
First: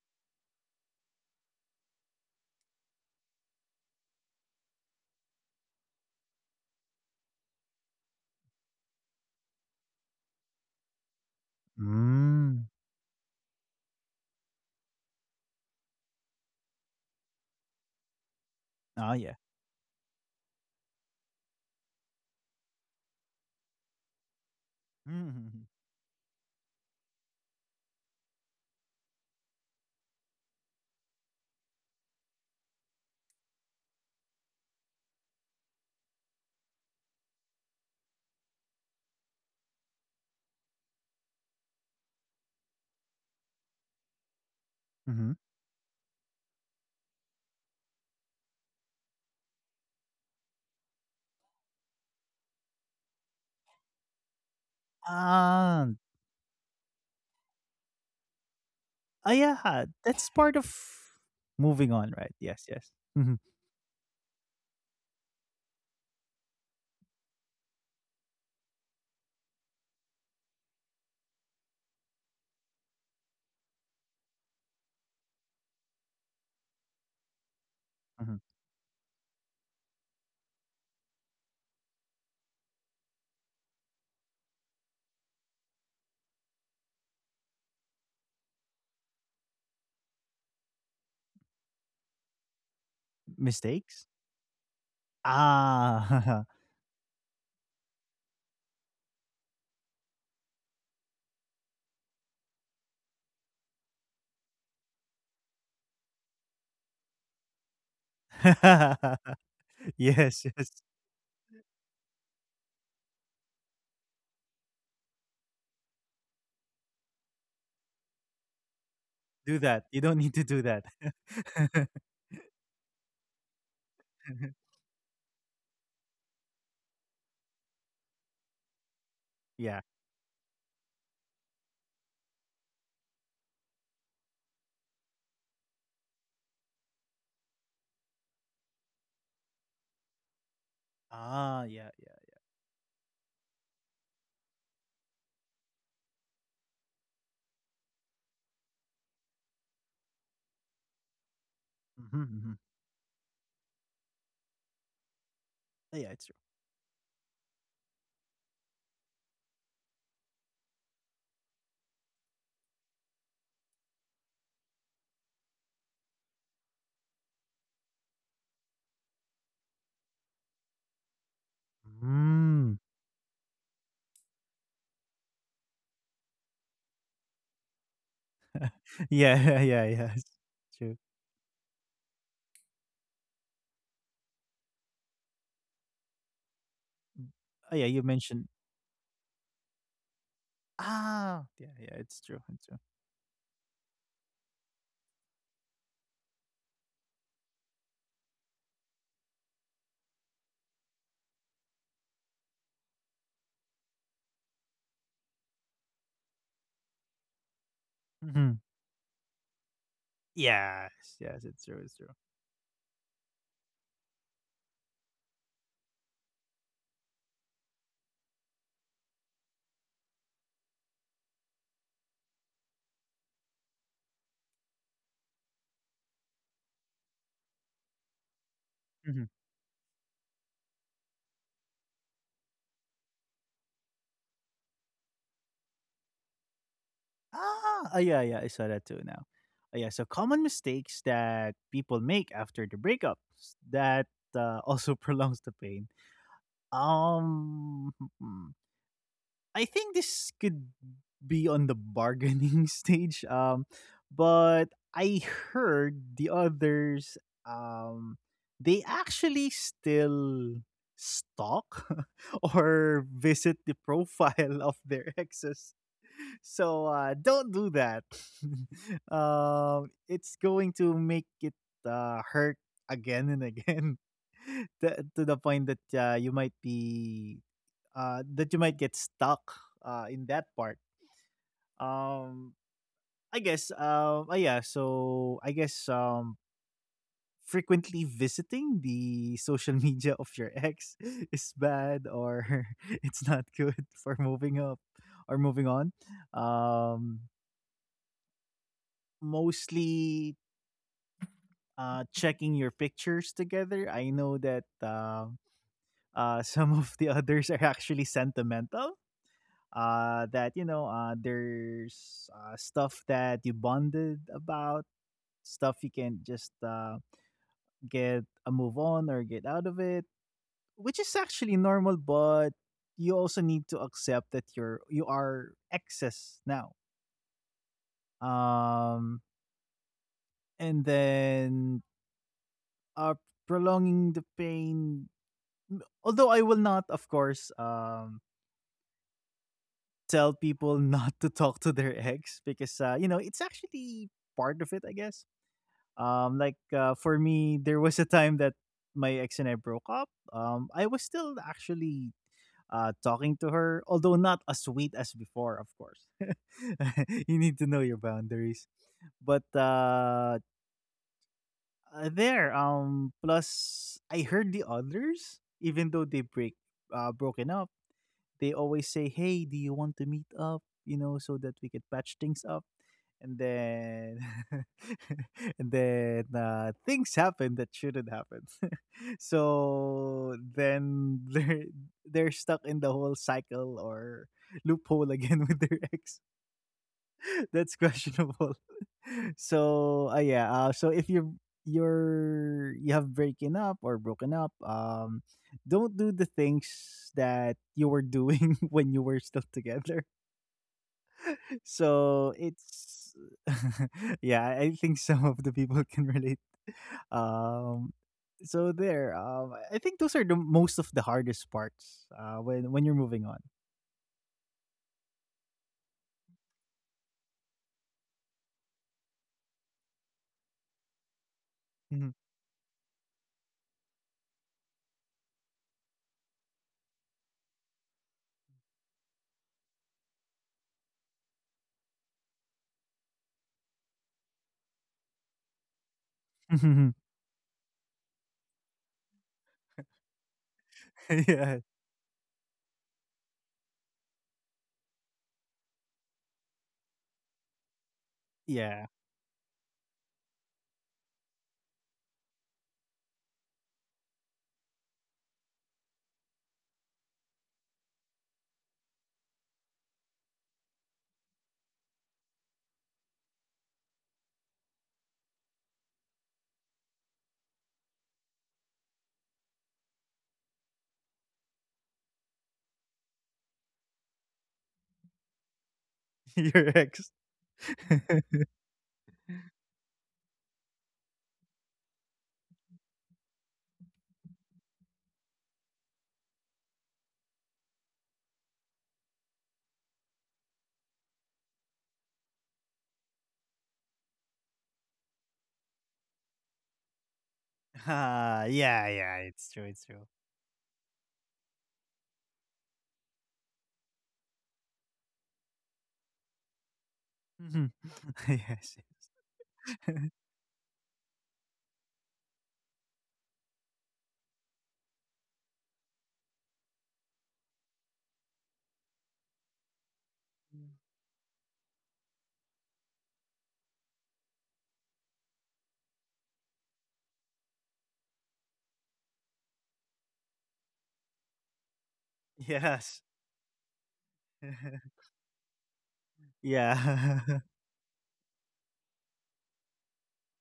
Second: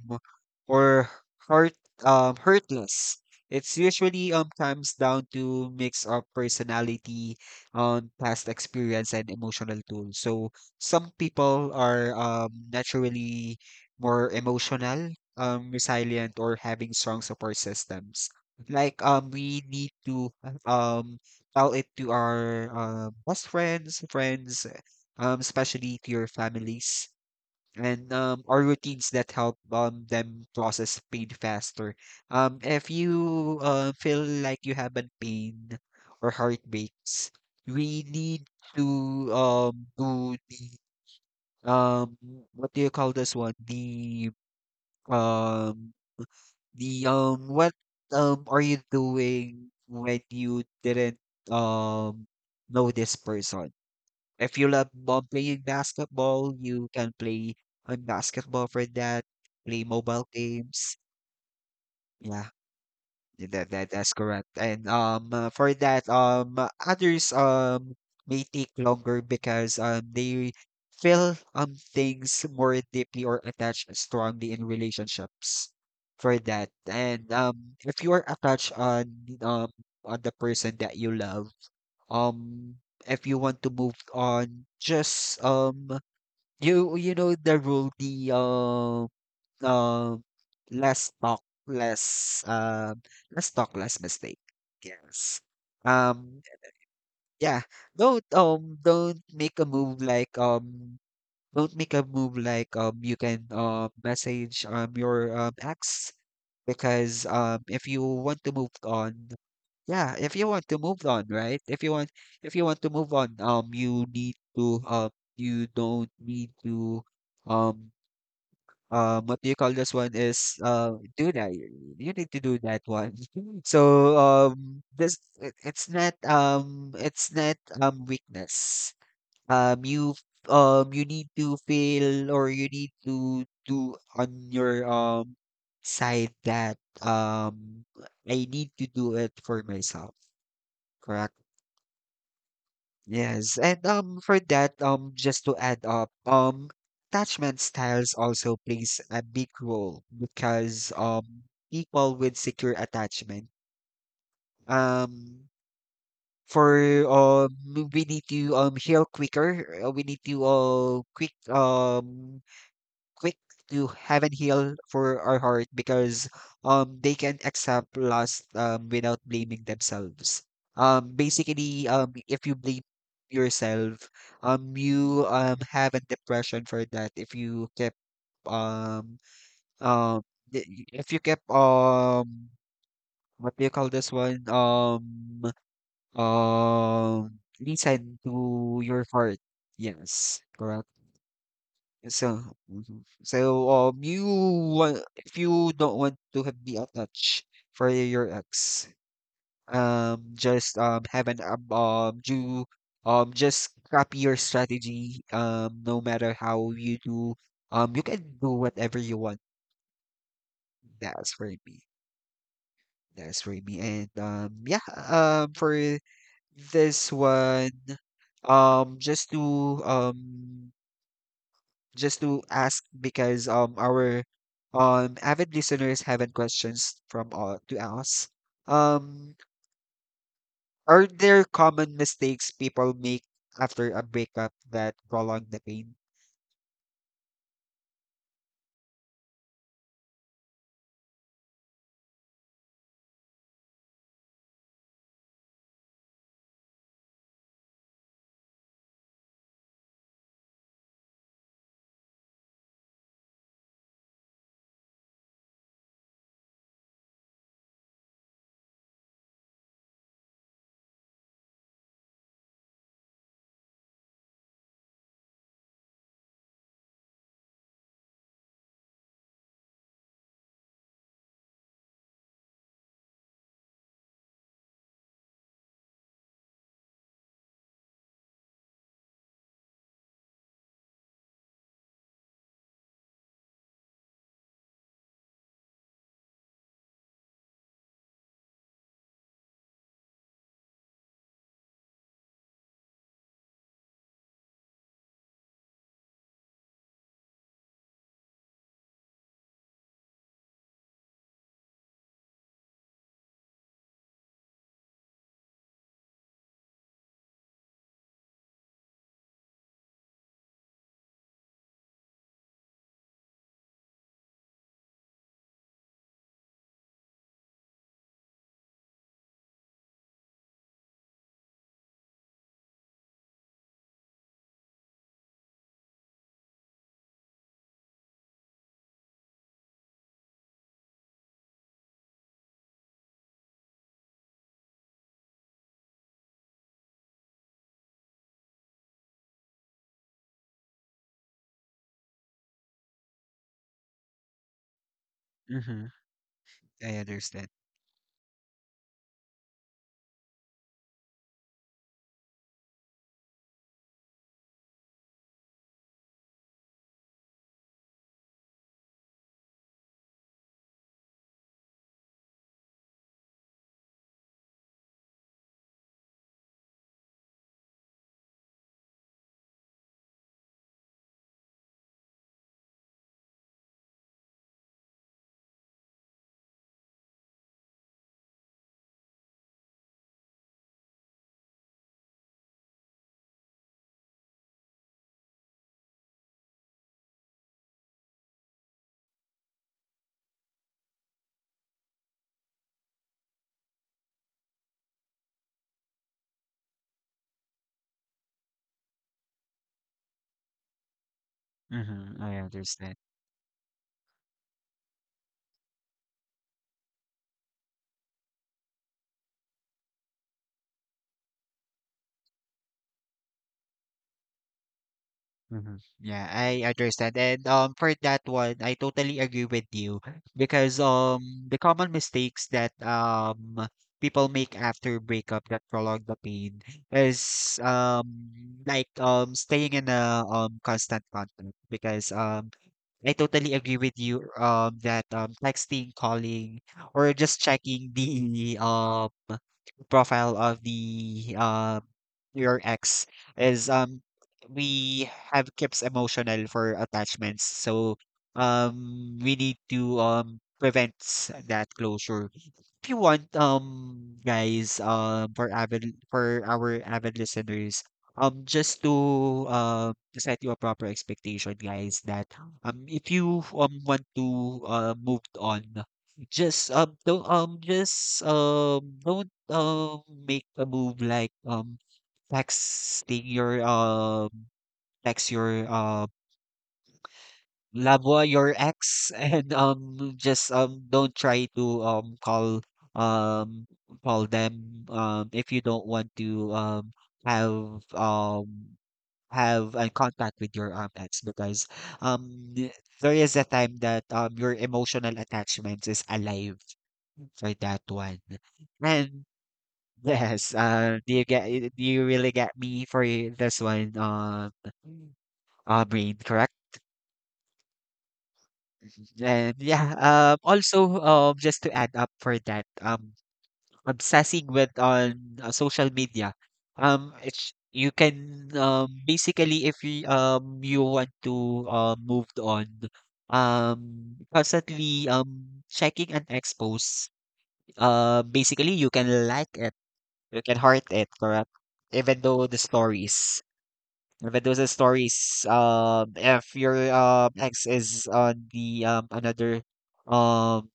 Speaker 1: or hurt, hurtless. It's usually comes down to mix of personality, past experience, and emotional tools. So some people are
Speaker 2: Mm.
Speaker 1: naturally more emotional, resilient, or having strong support systems. Like
Speaker 2: Oh, yeah.
Speaker 1: we need to um tell it to our best friends, friends,
Speaker 2: Mhm.
Speaker 1: especially to your families, and or routines that help them process pain faster. If you feel like you have a pain or heartbreaks, we need to do the um, what do you call this one?
Speaker 2: Hmm.
Speaker 1: Um, the what are you doing when you didn't um know this person? If you love ball playing
Speaker 2: Ah,
Speaker 1: basketball, you can play on basketball for that,
Speaker 2: oh,
Speaker 1: play
Speaker 2: yeah.
Speaker 1: mobile
Speaker 2: That's part
Speaker 1: games.
Speaker 2: of moving on,
Speaker 1: Yeah,
Speaker 2: right? Yes, yes. Mhm.
Speaker 1: that's correct. And for that others may take longer because they feel things more deeply or attached strongly in relationships for that. And if you are attached
Speaker 2: Mhm.
Speaker 1: um on the person that you love, um if you want to move on, just you know the rule, the uh, less talk, less talk, less mistake.
Speaker 2: Mistakes?
Speaker 1: Yes. Um.
Speaker 2: Ah.
Speaker 1: Yeah. Don't make a move like, don't make a move like, you can message your ex because if you want to move on, yeah. If you
Speaker 2: Yes, yes.
Speaker 1: want to move on, right? If you want to move on, you need to. You don't need to um what do you call
Speaker 2: Do
Speaker 1: this
Speaker 2: that.
Speaker 1: one
Speaker 2: You don't need
Speaker 1: is
Speaker 2: to do that.
Speaker 1: do that. You need to do that one. So this it's not it's not weakness.
Speaker 2: Yeah.
Speaker 1: You you need to feel, or you need to do on your side that I need to do it for myself. Correct.
Speaker 2: Ah, yeah, yeah.
Speaker 1: Yes, and for that, just to add up, attachment styles also plays a big role because people with
Speaker 2: Hmm, hmm.
Speaker 1: secure attachment um
Speaker 2: Yeah, it's—
Speaker 1: for we need to heal quicker. We need to quick, quick to heaven heal for our heart because they can accept loss without blaming themselves. Basically, if you blame
Speaker 2: mm.
Speaker 1: yourself, you have a depression for that if you kept um
Speaker 2: Yeah, yeah,
Speaker 1: um
Speaker 2: yeah. It's
Speaker 1: th- if
Speaker 2: true.
Speaker 1: you kept what do you call this one,
Speaker 2: Mm. Oh, yeah,
Speaker 1: listen
Speaker 2: you mentioned—
Speaker 1: to your heart, yes, correct.
Speaker 2: ah, yeah, yeah,
Speaker 1: So,
Speaker 2: it's true, it's true.
Speaker 1: mhm. So you want, if you don't want to have be attached for your ex, just have an do just copy your strategy. No matter how you do, you can do
Speaker 2: Mhm.
Speaker 1: whatever you want.
Speaker 2: Yes,
Speaker 1: That's for
Speaker 2: yes,
Speaker 1: me.
Speaker 2: it's true, it's true.
Speaker 1: That's for me. And yeah. For this one, um, just to um just to ask because our avid listeners have questions from all to us. Um,
Speaker 2: Mhm.
Speaker 1: are there common mistakes people make after a breakup that prolong the pain?
Speaker 2: Ah, oh, yeah, yeah, I saw that too now. Oh, yeah, so common mistakes that people make after the breakups that, also prolongs the pain. Hmm, hmm. I think this could be on the bargaining stage. But I heard the others. Um, they actually still stalk or visit the profile of their exes. So, don't do that. It's going to make it, hurt again and again. To the point that, you might be that you might get stuck, in that part. Um, I guess. Oh, yeah. So I guess, frequently visiting the social media of your ex is bad, or it's not good for moving up or moving on. Um, Mostly, checking your pictures together. I know that. Some of the others are actually sentimental, that you know, there's stuff that you bonded about, stuff you can just get a move on or get out of it, which is actually normal, but you also need to accept that you are excess now, um and then uh prolonging the pain. Although I will not, of course, tell people not to talk to their ex, because you know, it's actually part of it, I guess.
Speaker 1: Mm-hmm.
Speaker 2: Like,
Speaker 1: I
Speaker 2: for
Speaker 1: understand.
Speaker 2: me, there was a time that my ex and I broke up. I was still actually, talking to her, although not as sweet as before, of course. You need to know your boundaries. But there, plus I heard the others, even though they break broken up, they always say, "Hey, do you want to meet up?" You know, so that we could patch things up. And then, and then things happen that shouldn't happen. So then they're stuck in the whole cycle or loophole again with their ex. That's questionable. So if you have breaking up or broken up, don't do the things that you were doing when you were still together.
Speaker 1: Mm-hmm. I
Speaker 2: So
Speaker 1: understand.
Speaker 2: it's yeah, I think some of the people can relate. um so there I think those are the most of the hardest parts when you're moving
Speaker 1: Mhm. Yeah, I understand. And for that one, I totally agree with you because the common
Speaker 2: on. Mhm.
Speaker 1: mistakes that people make after breakup that prolong the pain is like staying in a constant contact because I totally agree with you that texting, calling, or just checking the profile of the uh
Speaker 2: Yeah,
Speaker 1: your ex is we have kept emotional for attachments, so
Speaker 2: yeah.
Speaker 1: we need to prevent that closure. If you want guys, for our avid listeners, just to set you a proper expectation, guys, that if you want to move on, just don't just don't make a move like texting your, text your,
Speaker 2: Your ex.
Speaker 1: loved your ex, and, just, don't try to, call, um, call them, if you don't want to, have, um, have a contact with your, ex, because, um, th- there is a time that, your emotional attachment is alive for that one.
Speaker 2: Ah, yeah,
Speaker 1: And
Speaker 2: yeah, it's true, it's true.
Speaker 1: yes, do you get do you really get me for this one, Brain, correct?
Speaker 2: Mhm. Yes.
Speaker 1: And yeah, also, just to add up for that, obsessing with on social media, it's you can basically if you you want to move on, constantly checking an expose, basically you can like it, you can heart it, correct? Even though the
Speaker 2: Yes.
Speaker 1: stories. Medusa stories. If your
Speaker 2: Yeah.
Speaker 1: ex is on the another um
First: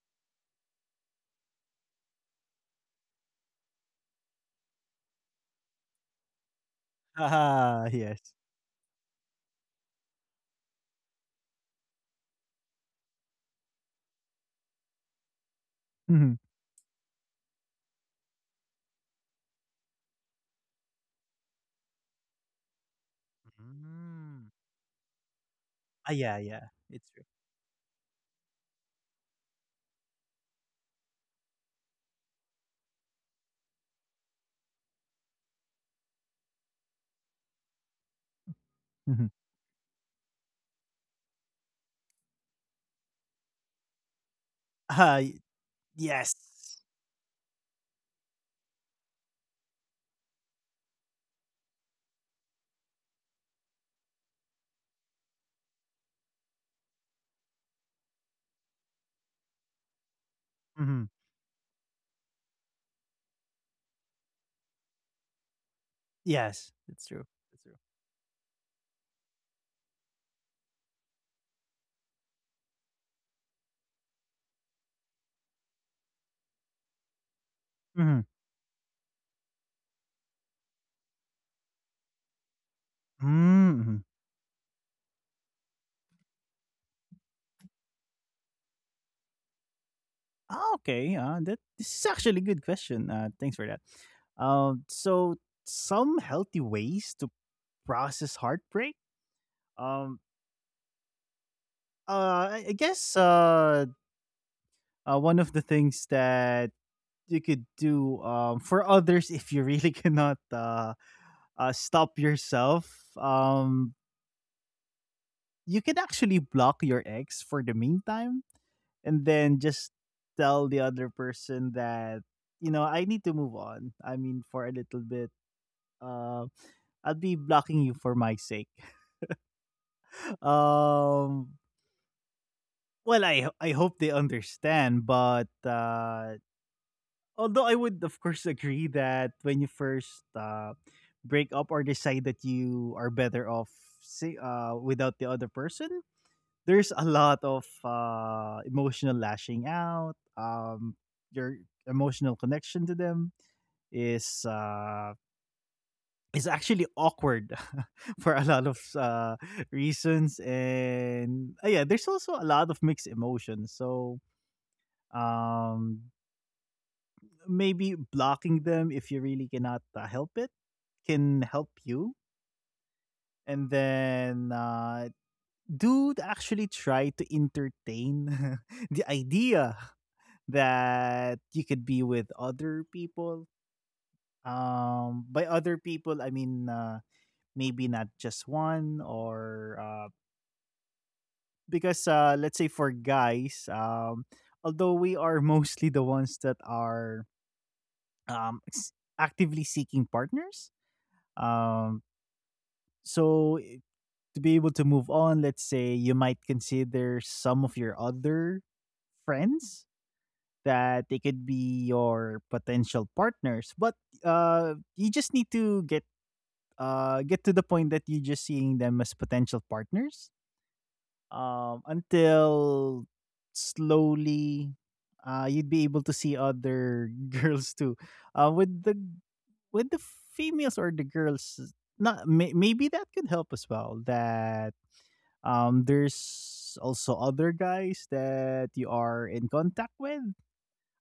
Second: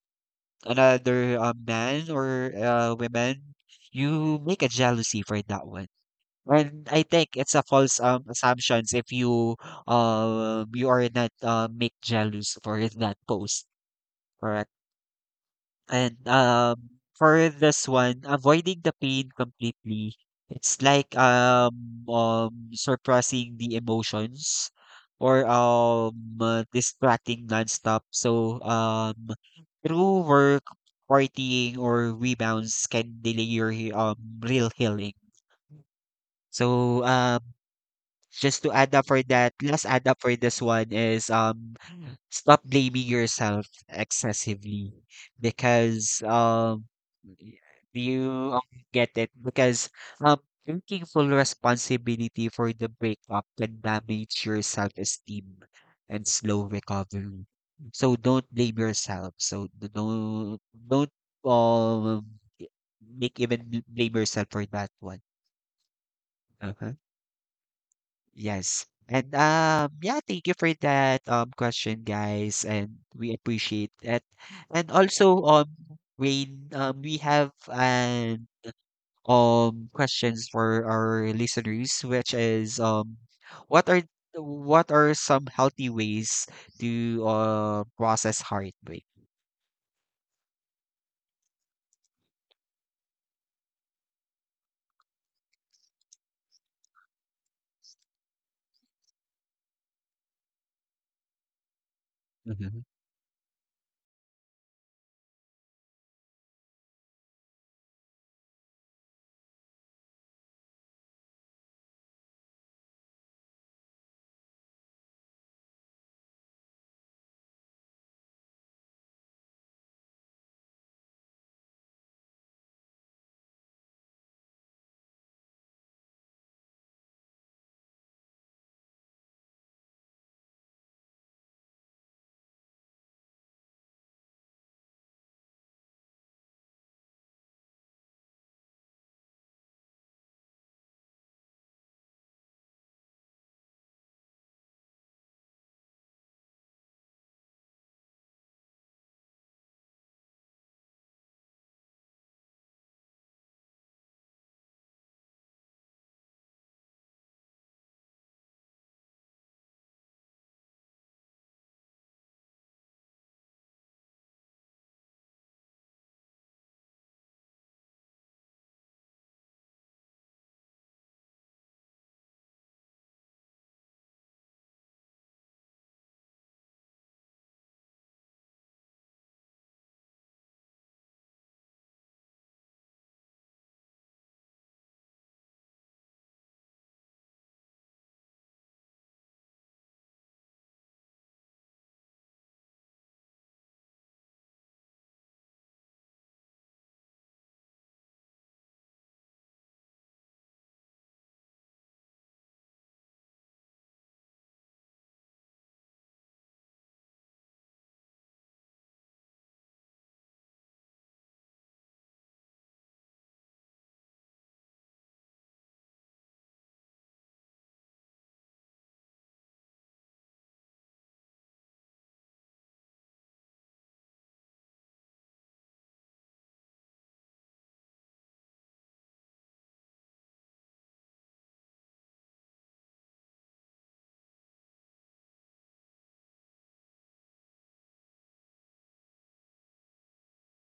Speaker 1: another man or women, you make a jealousy for that one. And I think it's a
Speaker 2: Ah,
Speaker 1: false
Speaker 2: yes.
Speaker 1: assumptions if you you are not make jealous for that post. Correct. And,
Speaker 2: Mhm.
Speaker 1: for this one, avoiding the pain completely, it's like, suppressing the
Speaker 2: Mm.
Speaker 1: emotions, or,
Speaker 2: Ah, yeah, yeah. It's true.
Speaker 1: distracting nonstop. So, through work, partying, or rebounds can delay your, real healing. So, just to add up for
Speaker 2: Mhm.
Speaker 1: that, let's add up for this one is, stop blaming yourself excessively
Speaker 2: Ah, y
Speaker 1: because,
Speaker 2: yes.
Speaker 1: yeah, you get it because, um, taking full responsibility for the breakup can damage your self-esteem and slow recovery. So don't blame yourself. So
Speaker 2: Mhm.
Speaker 1: don't um y- make even blame yourself for that one.
Speaker 2: Yes.
Speaker 1: Uh-huh.
Speaker 2: It's true. It's true.
Speaker 1: Yes. And yeah, thank you for that question, guys, and we appreciate it. And also, Rain, we have
Speaker 2: Mhm.
Speaker 1: an questions for our listeners, which is
Speaker 2: Mm,
Speaker 1: what are,
Speaker 2: mhm.
Speaker 1: what are some healthy ways to process heartbreak?
Speaker 2: Ah, okay, that this is actually a good question, thanks for that. So some healthy ways to process heartbreak? Um, I
Speaker 1: Mm-hmm.
Speaker 2: guess, one of the things that you could do, for others, if you really cannot stop yourself. You can actually block your ex for the meantime, and then just tell the other person that, you know, I need to move on. I mean, for a little bit, uh, I'll be blocking you for my sake. Um, well, I hope they understand, but although I would of course agree that when you first break up or decide that you are better off, say, without the other person, there's a lot of emotional lashing out. Your emotional connection to them is uh, is actually awkward for a lot of reasons, and yeah, there's also a lot of mixed emotions. So um maybe blocking them if you really cannot help it can help you, and then do actually try to entertain the idea that you could be with other people. By other people I mean, maybe not just one, or because let's say for guys, although we are mostly the ones that are um s- actively seeking partners. um so i- to be able to move on, let's say you might consider some of your other friends that they could be your potential partners, but you just need to get to the point that you're just seeing them as potential partners, until slowly you'd be able to see other girls too. Uh, with the with the females or the girls, not may, maybe that could help as well. That there's also other guys that you are in contact with,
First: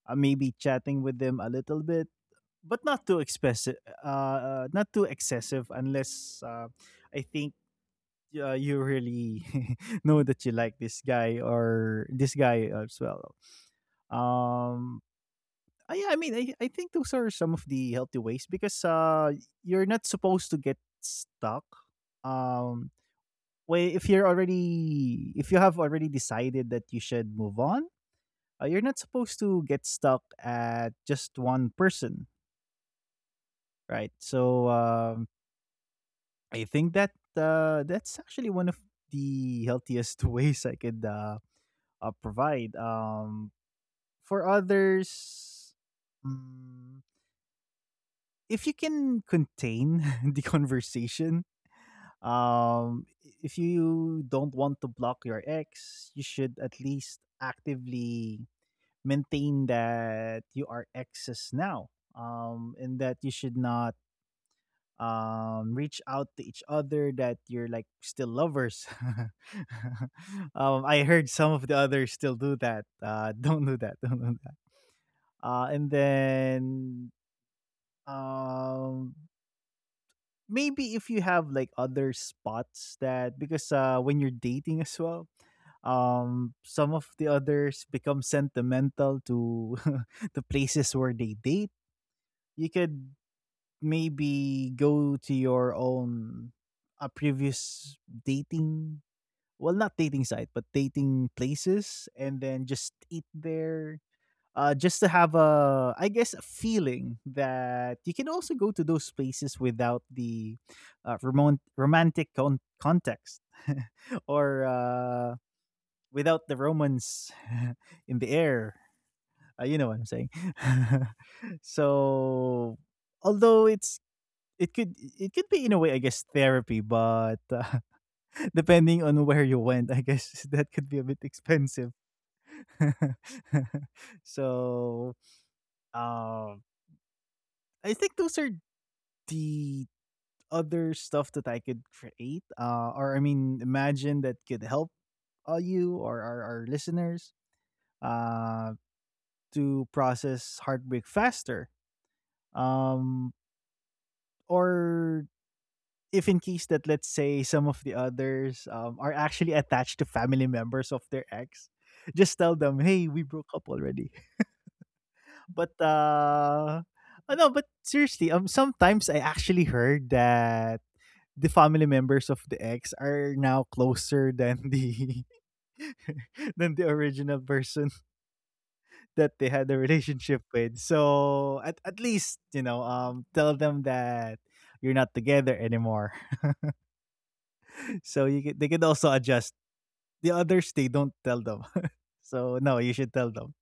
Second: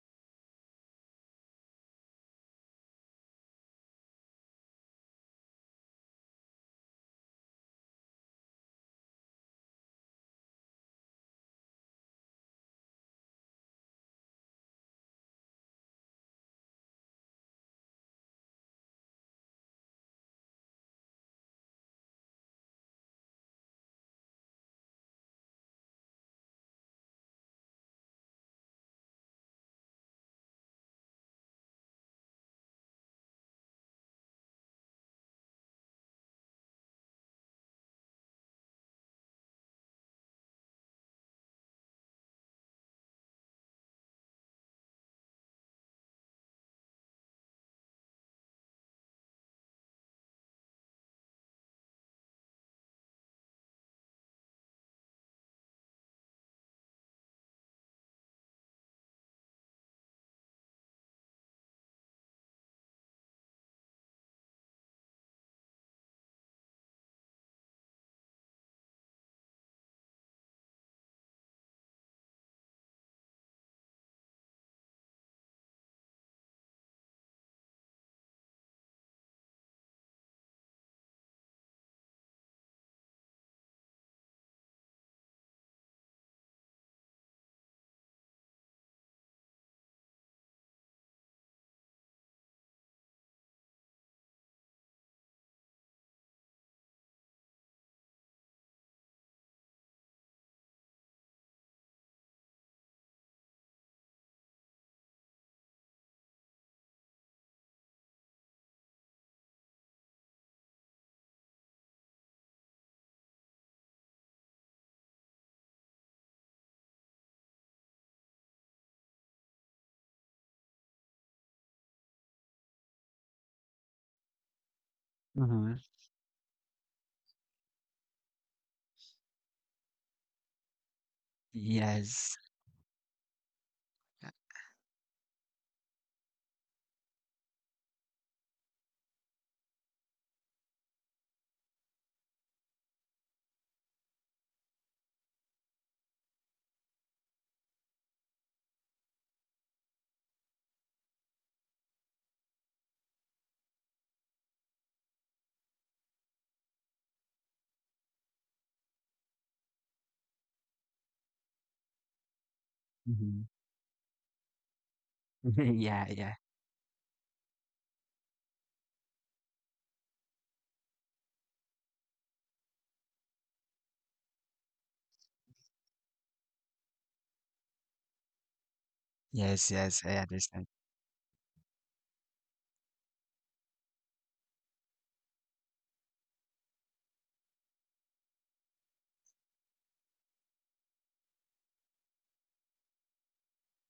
Speaker 2: maybe chatting with them a little bit, but not too expressive, not too excessive, unless I think you really know that you like this guy or this guy as well. Um, yeah, I mean, I think those are some of the healthy ways, because you're not supposed to get stuck. Um, well, if you have already decided that you should move on, you're not supposed to get stuck at just one person, right? So I think that that's actually one of the healthiest ways I could provide, for others. Mm, if you can contain the conversation, um, if you don't want to block your ex, you should at least actively maintain that you are exes now, and that you should not reach out to each other, that you're like still lovers. I heard some of the others still do that. Don't do that. Don't do that. And then um maybe if you have like other spots, that because when you're dating as well, some of the others become sentimental to the places where they date. You could maybe go to your own a previous dating, well, not dating site, but dating places, and then just eat there, just to have a, I guess, a feeling that you can also go to those places without the romantic context, or without the romance in the air. You know what I'm saying. So, although it's it
Speaker 1: Mm-hmm.
Speaker 2: could be in a way, I guess, therapy, but depending on where you went, I guess that could be a bit expensive.
Speaker 1: Yes.
Speaker 2: So um, I think those are the other stuff that I could create, or I mean, imagine, that could help you or our listeners uh, to process heartbreak faster. Um, or if in case that, let's say, some of the others are actually attached to family members of their ex, just tell them, hey,
Speaker 1: Mm-hmm.
Speaker 2: we broke up already. But
Speaker 1: yeah, yeah.
Speaker 2: no, but seriously, sometimes I actually heard that the family members of the ex are now closer than the than the original person that
Speaker 1: Yes,
Speaker 2: they had
Speaker 1: yes,
Speaker 2: a
Speaker 1: I understand.
Speaker 2: relationship with. So at least, you know, tell them that you're not together anymore. So you could, they could also adjust. The others, they don't tell them. So no, you should tell them.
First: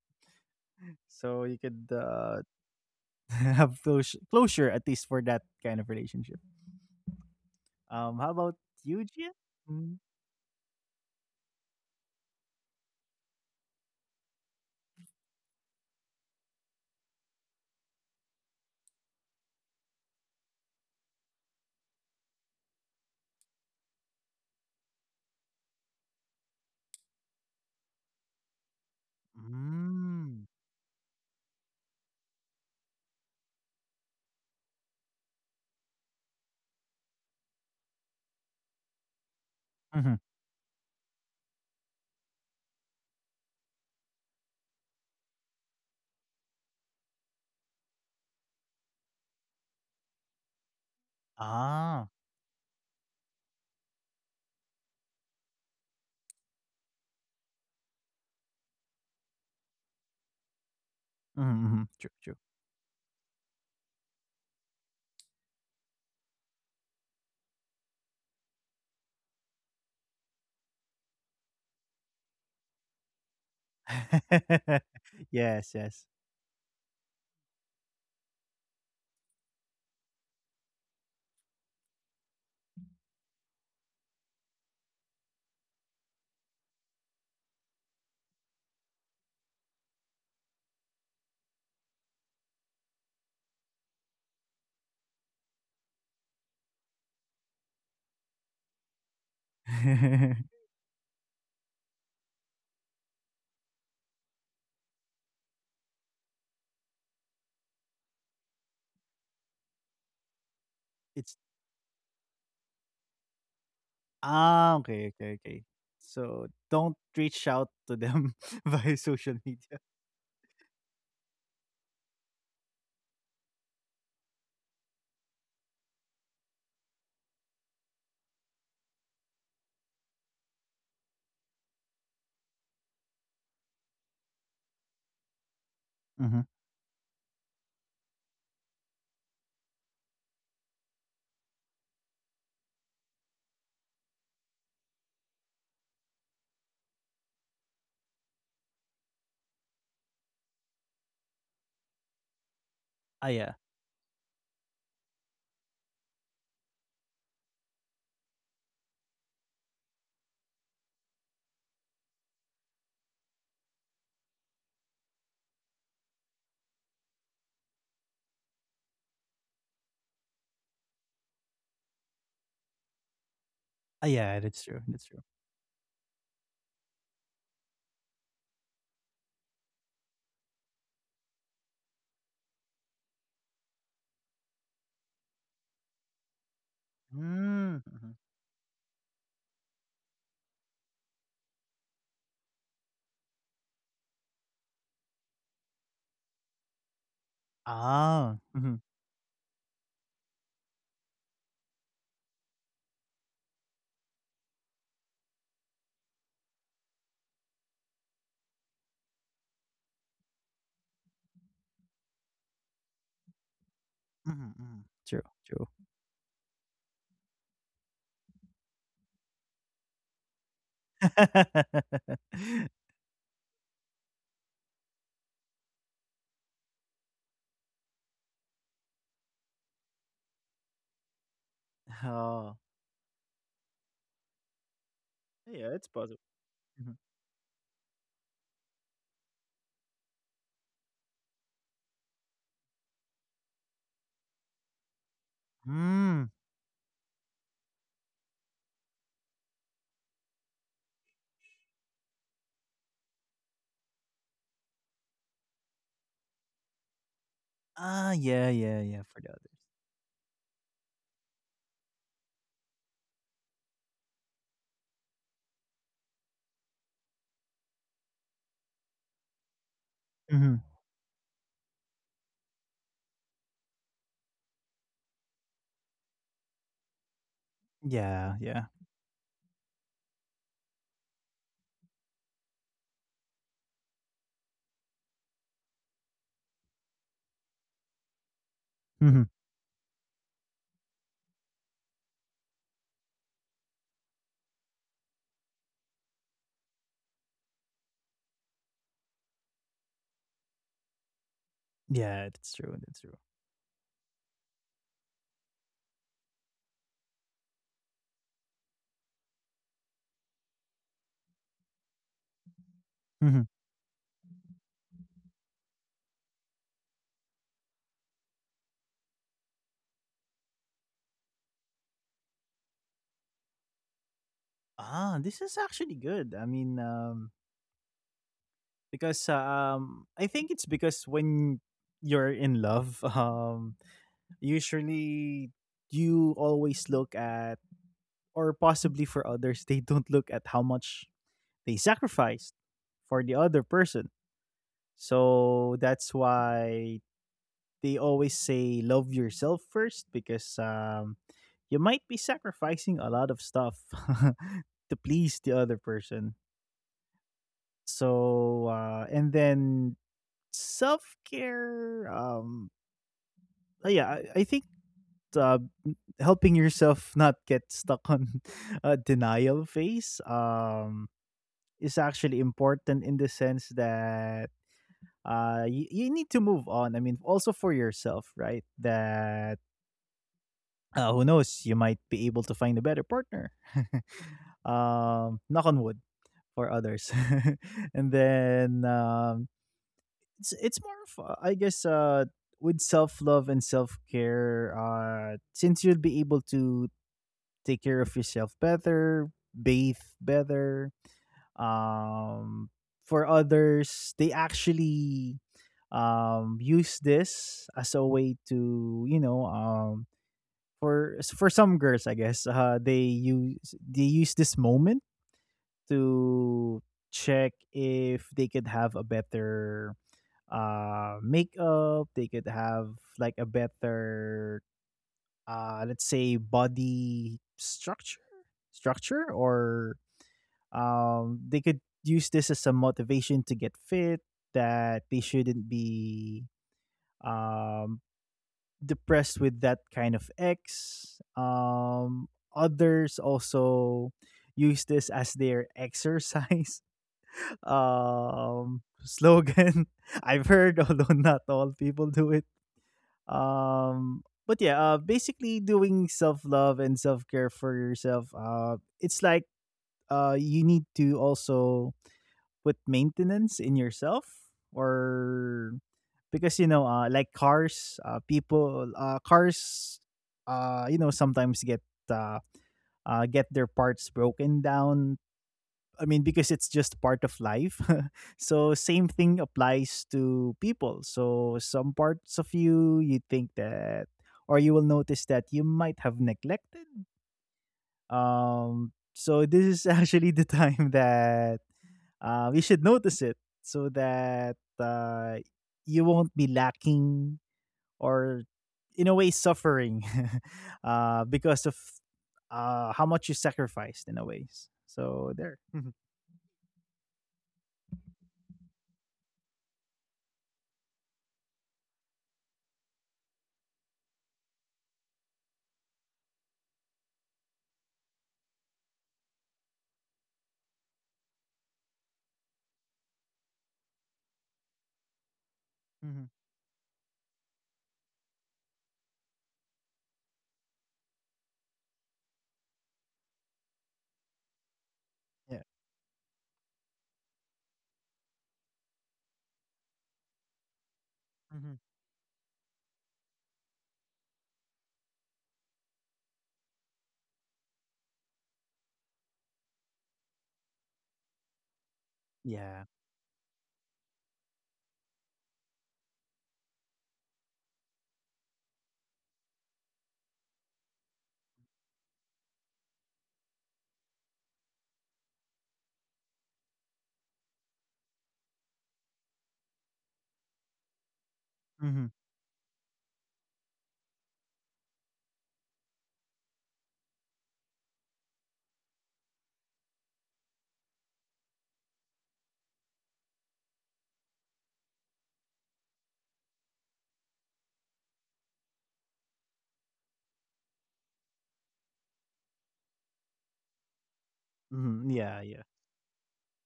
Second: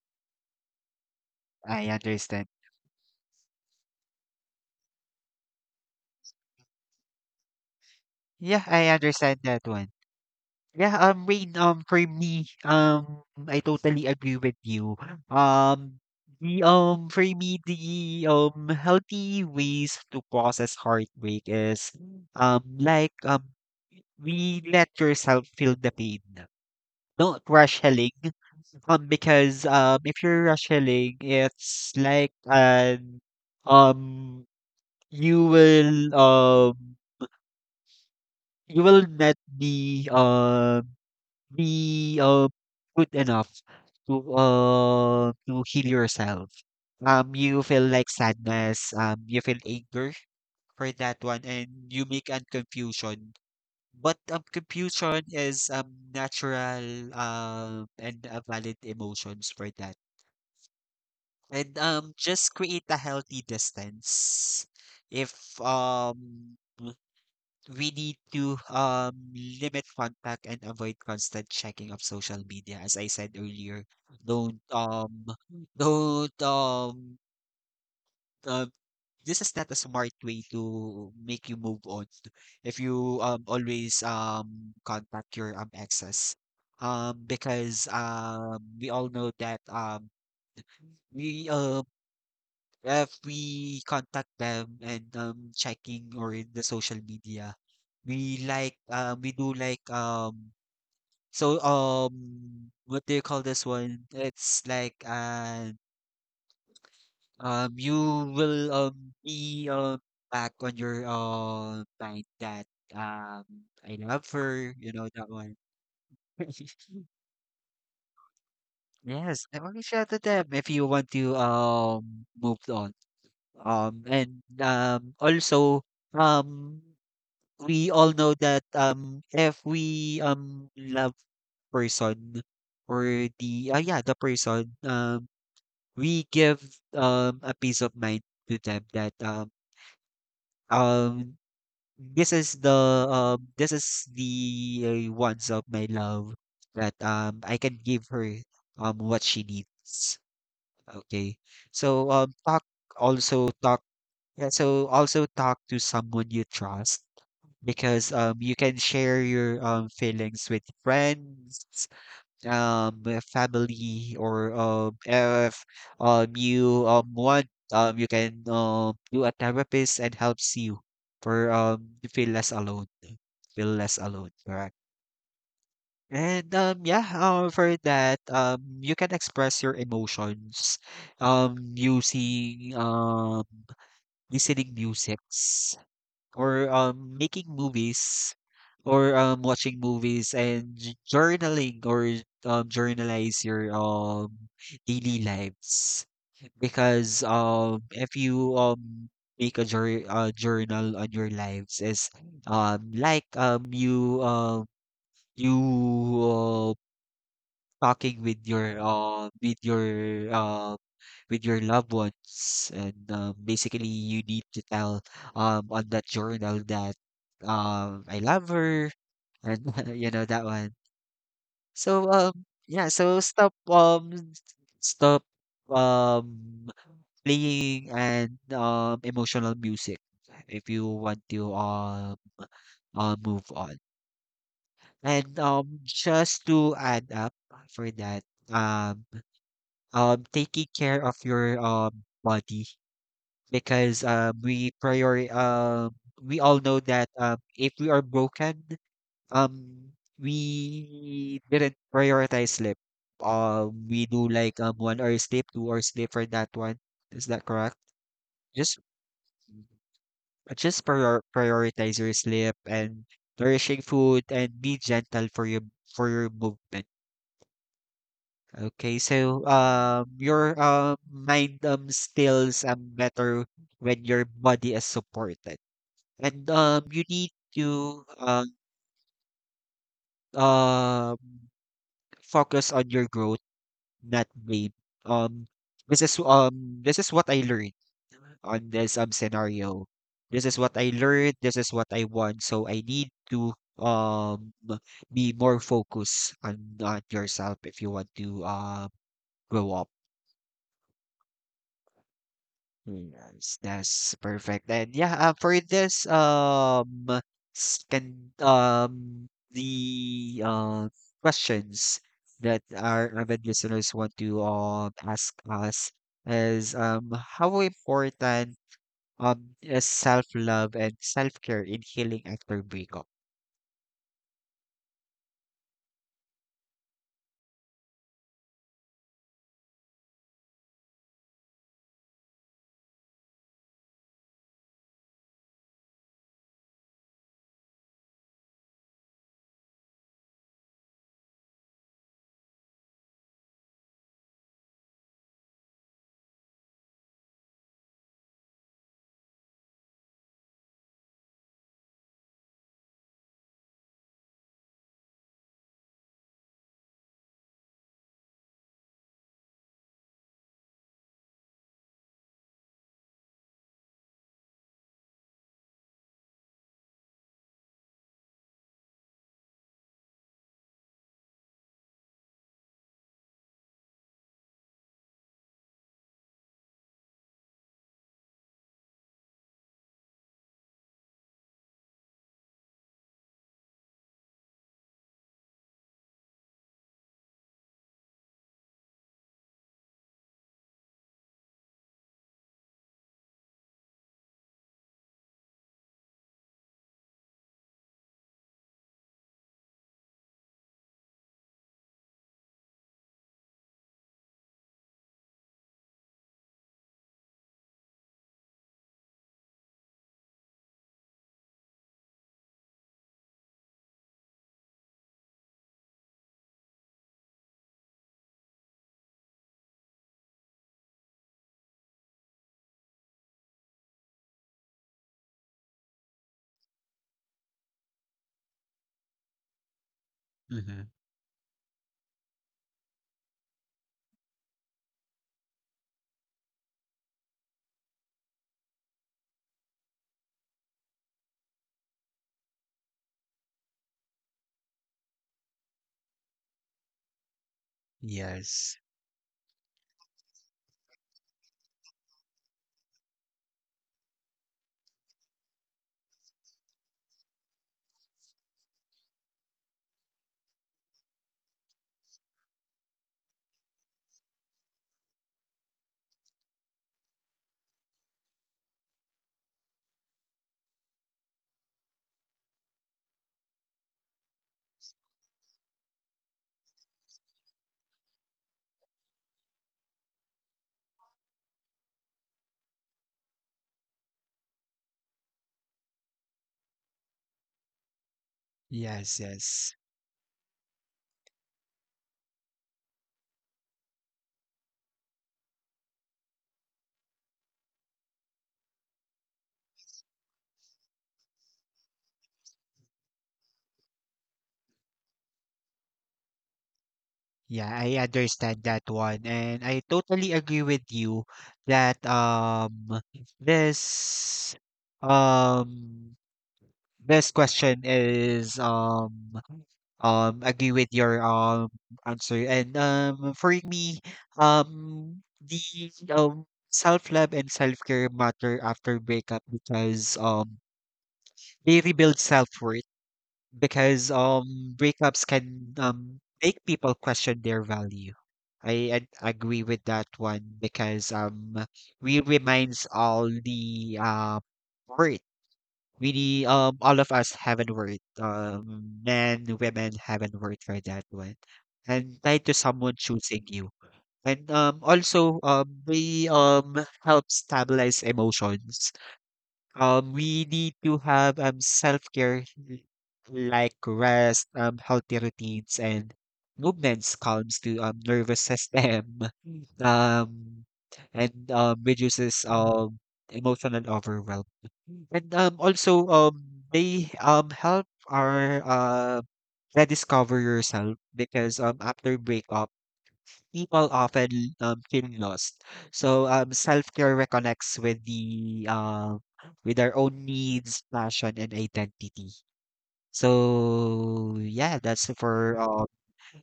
Speaker 2: So you
Speaker 1: I
Speaker 2: could
Speaker 1: understand.
Speaker 2: have closure, closure at least for that kind of relationship. How about
Speaker 1: Yeah, I
Speaker 2: you, Gia?
Speaker 1: understand that one.
Speaker 2: Mm.
Speaker 1: Yeah, Rain, for me, I totally agree with you. Um, the, for me, the, healthy ways to process heartbreak is, like, we let yourself feel the pain. Don't rush healing. Because, if
Speaker 2: Mm.
Speaker 1: you're rush healing, it's like, an, um, you will, um, you will not
Speaker 2: Hmm.
Speaker 1: be, be, uh, good enough to heal yourself. You feel like sadness, you feel anger for that one, and
Speaker 2: Ah.
Speaker 1: you make an confusion. But confusion is natural and valid emotions for that.
Speaker 2: Mm-hmm, mm-hmm.
Speaker 1: And
Speaker 2: True. True.
Speaker 1: just create a healthy distance. If um we need to limit contact and avoid constant checking of social media. As I said earlier, don't um
Speaker 2: Yes. Yes.
Speaker 1: don't uh, this is not a smart way to make you move on. If you always contact your exes, because we all know that we if we contact them and checking or in the social media, we like we do like So, what do you call this one? It's like, you will be back on your
Speaker 2: It's
Speaker 1: mind that um I love
Speaker 2: ah,
Speaker 1: her,
Speaker 2: okay,
Speaker 1: you know
Speaker 2: okay,
Speaker 1: that
Speaker 2: okay.
Speaker 1: one.
Speaker 2: So don't reach out to them via social
Speaker 1: Yes,
Speaker 2: media.
Speaker 1: I only shout to them if you want to move on. And also um we all know that if we love person, or the yeah, the person,
Speaker 2: Mhm.
Speaker 1: we give a peace of mind to them that um this is the ones of my love that I can give her what she needs. Okay. So talk
Speaker 2: Ah, yeah.
Speaker 1: also talk also talk to someone you trust because you can share your feelings with friends, family, or if you want, you can do a therapist and helps you for to feel less alone feel
Speaker 2: Ah,
Speaker 1: less
Speaker 2: yeah,
Speaker 1: alone
Speaker 2: that's true,
Speaker 1: correct.
Speaker 2: that's true.
Speaker 1: And for that, you can express your emotions using, listening music, or making
Speaker 2: Mm, mhm.
Speaker 1: movies, or watching movies and journaling, or journalize your daily lives. Because um, if
Speaker 2: Oh,
Speaker 1: you
Speaker 2: mhm,
Speaker 1: um, make a journal on your lives is like you you uh, talking with your uh, loved ones. And basically, you
Speaker 2: mhm,
Speaker 1: need
Speaker 2: mhm.
Speaker 1: to tell,
Speaker 2: True, true.
Speaker 1: on that journal, that I love her, and you know that one. So yeah. So stop, stop um playing and emotional music if you want to
Speaker 2: Oh.
Speaker 1: move on. And
Speaker 2: Yeah, it's possible.
Speaker 1: just
Speaker 2: Mhm.
Speaker 1: to add up for that um taking care of your body. Because
Speaker 2: Mm.
Speaker 1: we all know that, if we are broken, um, we didn't prioritize sleep. We do like 1 hour sleep, 2 hour sleep for that one. Is that correct?
Speaker 2: Ah, yeah, yeah,
Speaker 1: Just,
Speaker 2: yeah, for the other.
Speaker 1: just prioritize your sleep and nourishing food, and be gentle for your, for your movement. Okay, so
Speaker 2: Mhm.
Speaker 1: your mind feels better when your body is supported. And you need to
Speaker 2: Yeah, yeah.
Speaker 1: uh, um, focus on your growth, not blame. Um, this is what I learned on this
Speaker 2: Mhm.
Speaker 1: scenario. This is what I learned. This is what I want. So I need to um be more focused on yourself if you want to grow up.
Speaker 2: Yeah, that's true, that's true.
Speaker 1: Yes, that's perfect. And yeah, for this scan the questions that our
Speaker 2: Mhm.
Speaker 1: avid listeners want to ask us is, how important is self-love and self-care in healing after breakup?
Speaker 2: Ah, this is actually good. I mean, because I think it's because when you're in love, usually you always look at, or possibly for others, they don't look at how much they sacrificed for the other person. So that's why they always say love yourself first, because you might be sacrificing a lot of stuff to please the other person. So and then self-care, yeah, I think uh helping yourself not get stuck on a denial phase is actually important, in the sense that you need to move on. I mean, also for yourself, right? That who knows, you might be able to find a better partner. Knock on wood for others. And then it's more of, I guess, with self love and self care, since you'll be able to take care of yourself better, bathe better. Um, for others, they actually use this as a way to, you know, for some girls, I guess, they use this moment to check if they could have a better makeup, they could have like a better let's say body structure, or
Speaker 1: Hmm.
Speaker 2: they could use this as a motivation to get fit, that they shouldn't be um depressed with that kind of ex. Others also use this as their exercise
Speaker 1: Yes.
Speaker 2: slogan, I've heard, although not all people do it. But yeah, basically, doing self-love and self-care for yourself, it's like you need to also put maintenance in yourself, or because, you know, like cars people, cars, you know, sometimes uh, get their parts broken down, I mean, because it's just part of life. So same thing applies to people. So some parts of you, you think that, or you will notice that you might have neglected. So
Speaker 1: Yes,
Speaker 2: this is
Speaker 1: yes.
Speaker 2: actually the time that we should notice it, so that you won't be lacking, or in a way suffering, because of how much you sacrificed in a ways. So there. Hmm.
Speaker 1: Yeah, I understand that one. And I totally agree with you that this um this question is, agree with your answer. And for me, the self-love and self-care matter after breakup because they rebuild self-worth, because breakups
Speaker 2: Yeah.
Speaker 1: can make people question their value. I agree with that one, because
Speaker 2: Hmm.
Speaker 1: we reminds all the worth. Really, all of us haven't worth. Men, women haven't worth for that one. And tied to
Speaker 2: Yeah.
Speaker 1: someone choosing you. And also we help stabilize emotions. We need to have self-care, like rest, healthy routines, and movements calms to nervous system, um, and
Speaker 2: Mhm,
Speaker 1: reduces emotional overwhelm. And also they help our rediscover yourself, because after breakup people often feel lost. So self-care reconnects with the with our own needs, passion, and identity. So yeah,
Speaker 2: mhm, yeah, yeah.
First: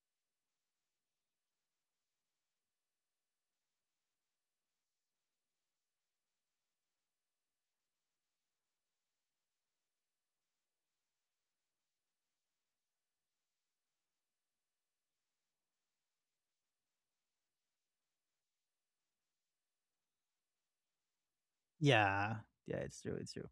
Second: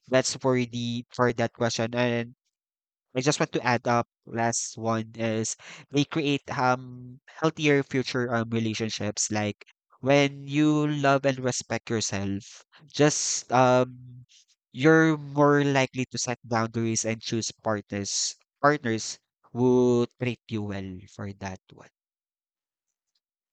Speaker 1: that's for the, for that question. And I just want to add up last one is they create healthier future relationships. Like, when you love and respect yourself, just you're more likely to set boundaries and choose partners who treat you well for that one.
Speaker 2: Yeah, yeah, it's true, it's true.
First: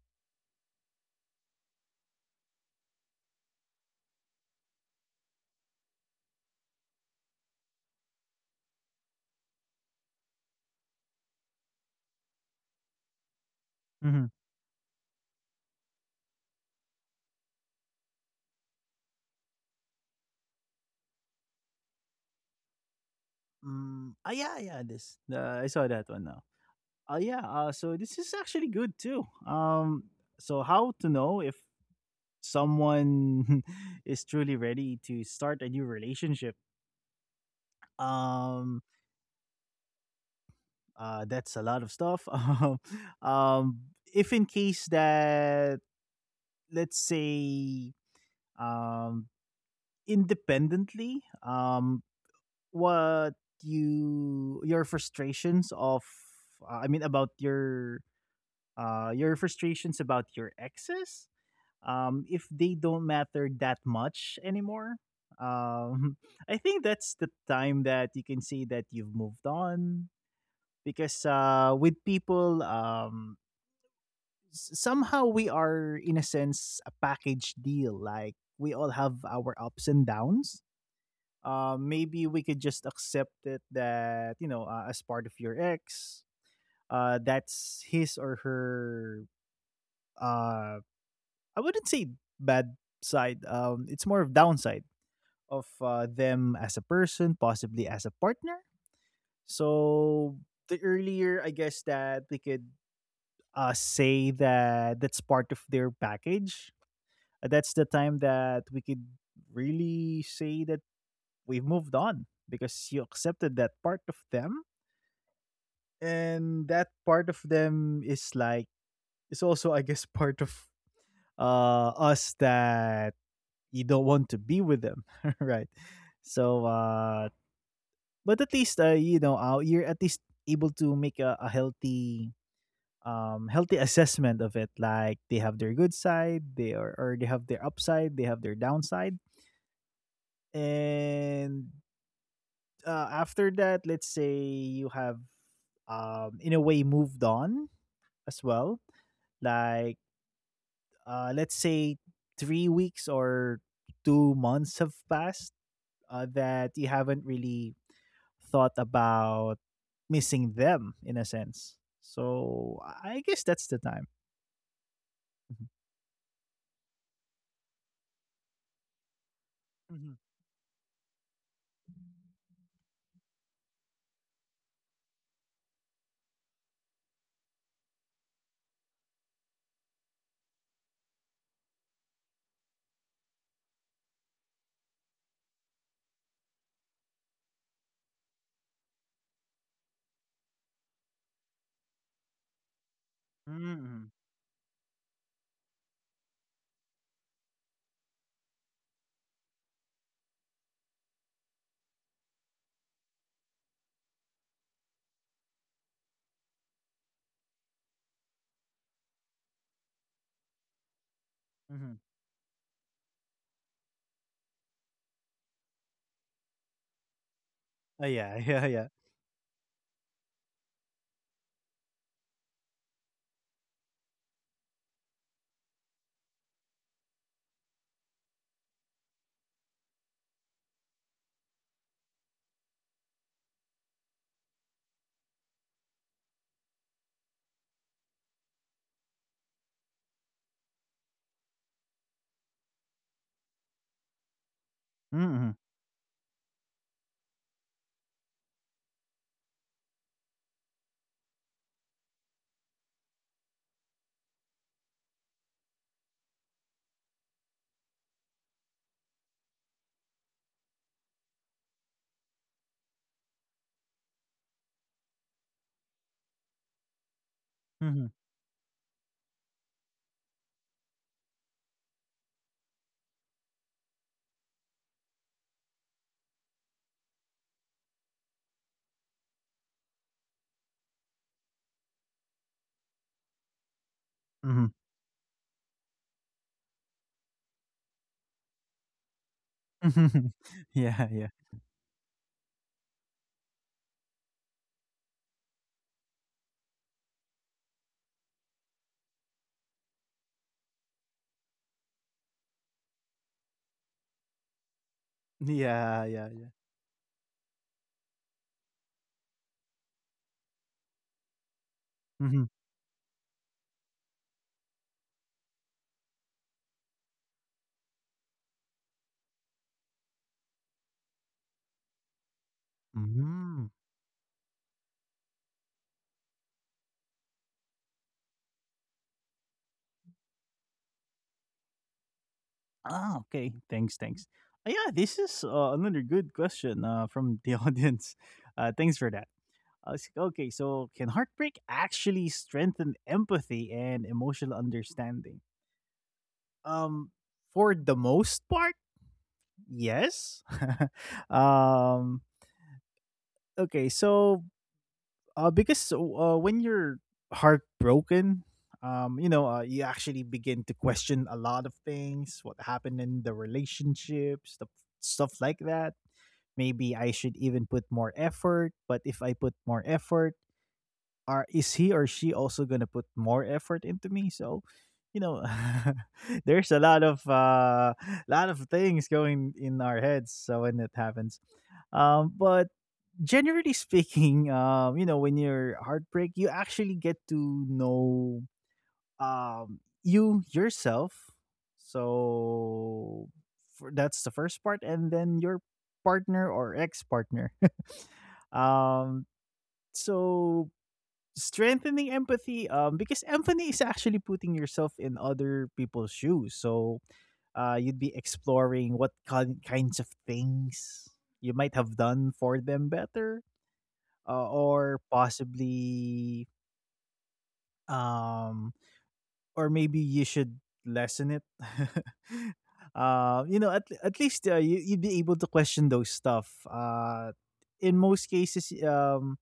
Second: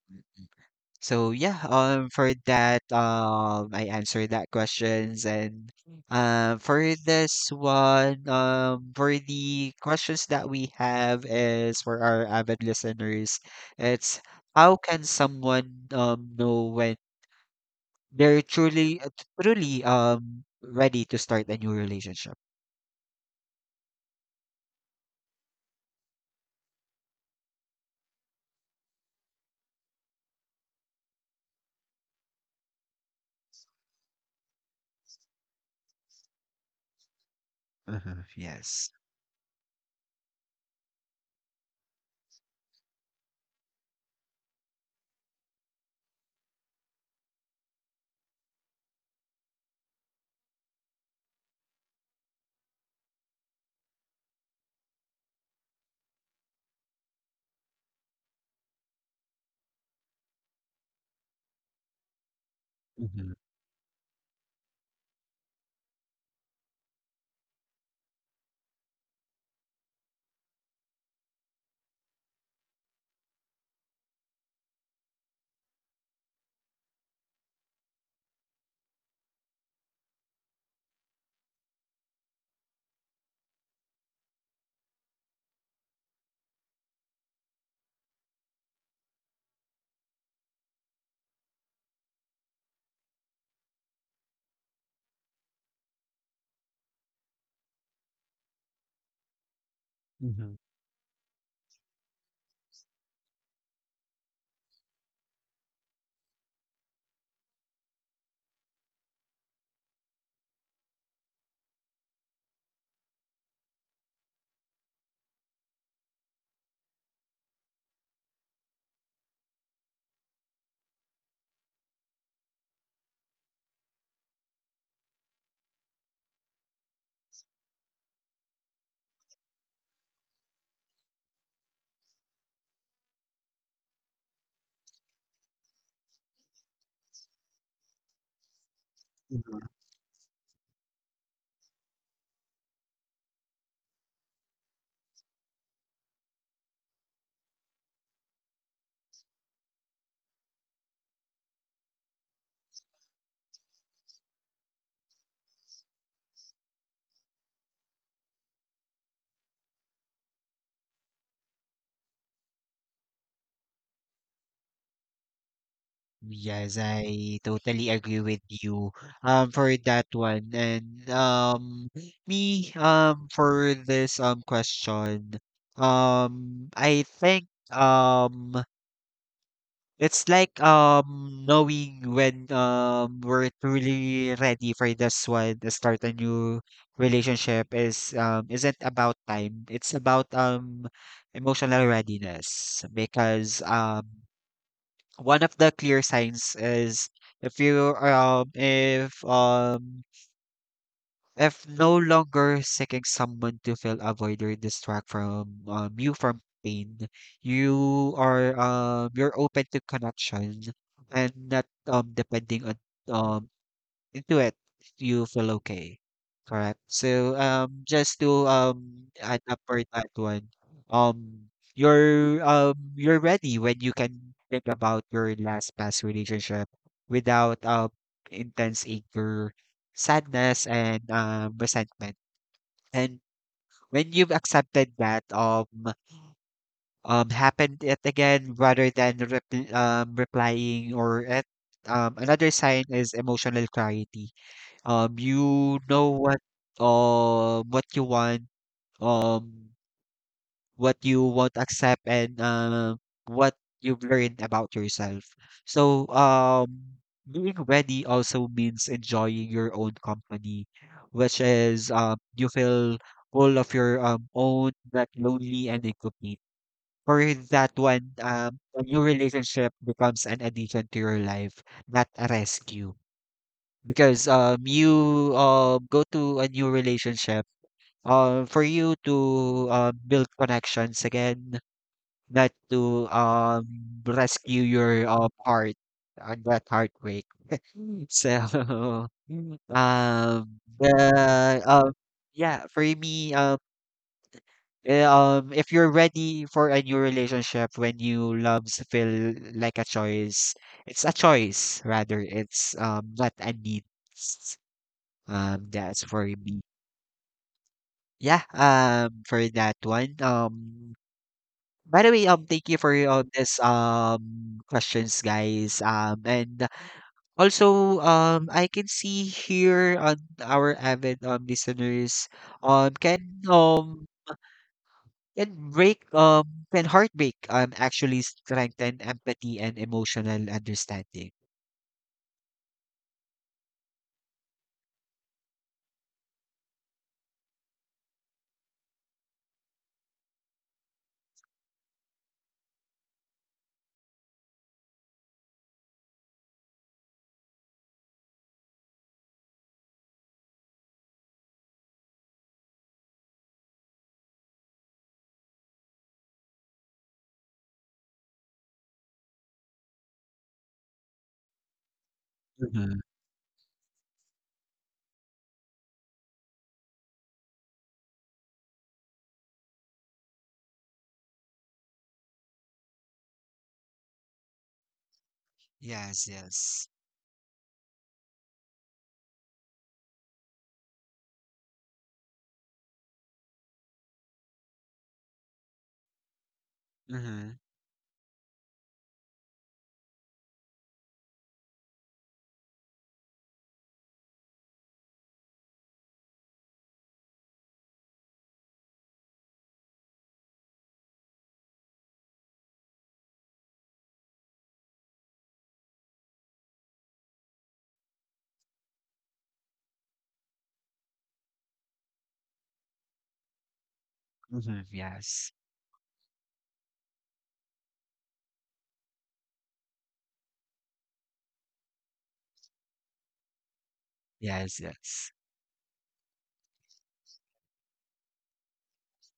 Speaker 1: So yeah, for that, I answered that questions. And for this one, for the questions that we have is for our avid listeners, it's
Speaker 2: Mhm,
Speaker 1: how can someone know when they're truly truly ready to start a new relationship?
Speaker 2: mm, ah, yeah, yeah, this, I saw that one now. Yeah, so this is actually good too. So how to know if someone is truly ready to start a new relationship?
Speaker 1: Uh-huh,
Speaker 2: Um,
Speaker 1: yes.
Speaker 2: that's a lot of stuff. Um, um, if in case that, let's say, um, independently, what your frustrations of about your frustrations about your exes, um, if they don't
Speaker 1: Mm-hmm.
Speaker 2: matter that much anymore, um, I think that's the time that you can say that you've moved on, because with people, um, somehow we are, in a sense, a package deal. Like, we all have our ups and downs. Uh, maybe we could just accept it that, you know, as part of your ex, that's his or her, uh, I wouldn't say bad side, it's more of downside of, them as a person, possibly as a partner. So
Speaker 1: Mm-hmm.
Speaker 2: the earlier, I guess, that we could say that that's part of their package, that's the time that we could really say that we've moved on, because you accepted that part of them, and that part of them is like, it's also, I guess, part of us, that you don't want to be with them. Right? So but at least, you're at least able to make a healthy, healthy assessment of it. Like, they have their good side, they are, or they have their upside, they have their downside. And after that, let's say you have, um, in a way, moved on as well. Like, let's say 3 weeks or 2 months have passed, that you haven't really thought about missing them, in a sense. So I guess that's the time. Mhm.
Speaker 1: Yes, I totally agree with you for that
Speaker 2: Mhm.
Speaker 1: one. And me for this question, I think it's like knowing when we're truly ready for this one to start a new relationship is isn't about time. It's about emotional readiness, because
Speaker 2: Mm-hmm.
Speaker 1: one of the clear signs is if you if no longer seeking someone to fill a void or distract from, you from pain, you are you're open to connection and not
Speaker 2: Mm-hmm.
Speaker 1: depending on um into it, if you feel okay. Correct. So,
Speaker 2: Oh
Speaker 1: just
Speaker 2: yeah,
Speaker 1: to
Speaker 2: yeah, yeah.
Speaker 1: add up for that one, um, you're ready when you can think about your last past relationship without intense anger, sadness, and resentment. And when you've accepted that happened it again, rather than replying or at, another sign is emotional clarity.
Speaker 2: Mm-hmm.
Speaker 1: You know what you want, um what you won't accept, and what you've learned about yourself. So being ready also means enjoying your own company, which is you feel full of your own, not lonely and incomplete. Or that
Speaker 2: Mm-hmm.
Speaker 1: one, a new relationship becomes an addition to your life, not a rescue, because you go to a new relationship for you to build connections again, not to
Speaker 2: Mm-hmm.
Speaker 1: rescue your heart on that heartbreak so um the
Speaker 2: Yeah, yeah.
Speaker 1: yeah for me if you're ready for a new relationship when you loves feel like a choice, it's a choice rather, it's not a need.
Speaker 2: Yeah,
Speaker 1: That's
Speaker 2: yeah,
Speaker 1: for
Speaker 2: yeah.
Speaker 1: me. Yeah, for that one. By the way,
Speaker 2: Mhm.
Speaker 1: thank you for all this questions, guys. And also, I can see here on our avid listeners, um, can
Speaker 2: Mm.
Speaker 1: um can heartbreak actually strengthen empathy and emotional understanding?
Speaker 2: Ah, okay. Thanks, thanks. Yeah, this is another good question from the audience. Thanks for that. Okay, so can heartbreak actually strengthen empathy and emotional understanding? Um, for the most part, yes. Um, okay, so because when you're heartbroken, you know, you actually begin to question a lot of things. What
Speaker 1: Mhm.
Speaker 2: happened in the relationship, stuff like that. Maybe I should even put more effort, but if I put more effort, are is he or she also gonna put more effort into me? So, you know,
Speaker 1: Yes, yes.
Speaker 2: there's a lot of things going in our heads. So when it happens, but generally speaking, you know, when you're heartbreak, you actually get
Speaker 1: Mm-hmm.
Speaker 2: to know you yourself. So for, that's the first part, and then your partner or ex partner. Um, so strengthening empathy, um, because empathy is actually putting yourself in other people's shoes. So you'd be exploring what kinds of things you might have done for them better,
Speaker 1: Mm-hmm.
Speaker 2: or
Speaker 1: Yes.
Speaker 2: possibly, um, or maybe you should lessen it. You know, at least,
Speaker 1: Yes,
Speaker 2: you'd be
Speaker 1: yes.
Speaker 2: able to question those stuff. In most cases, um,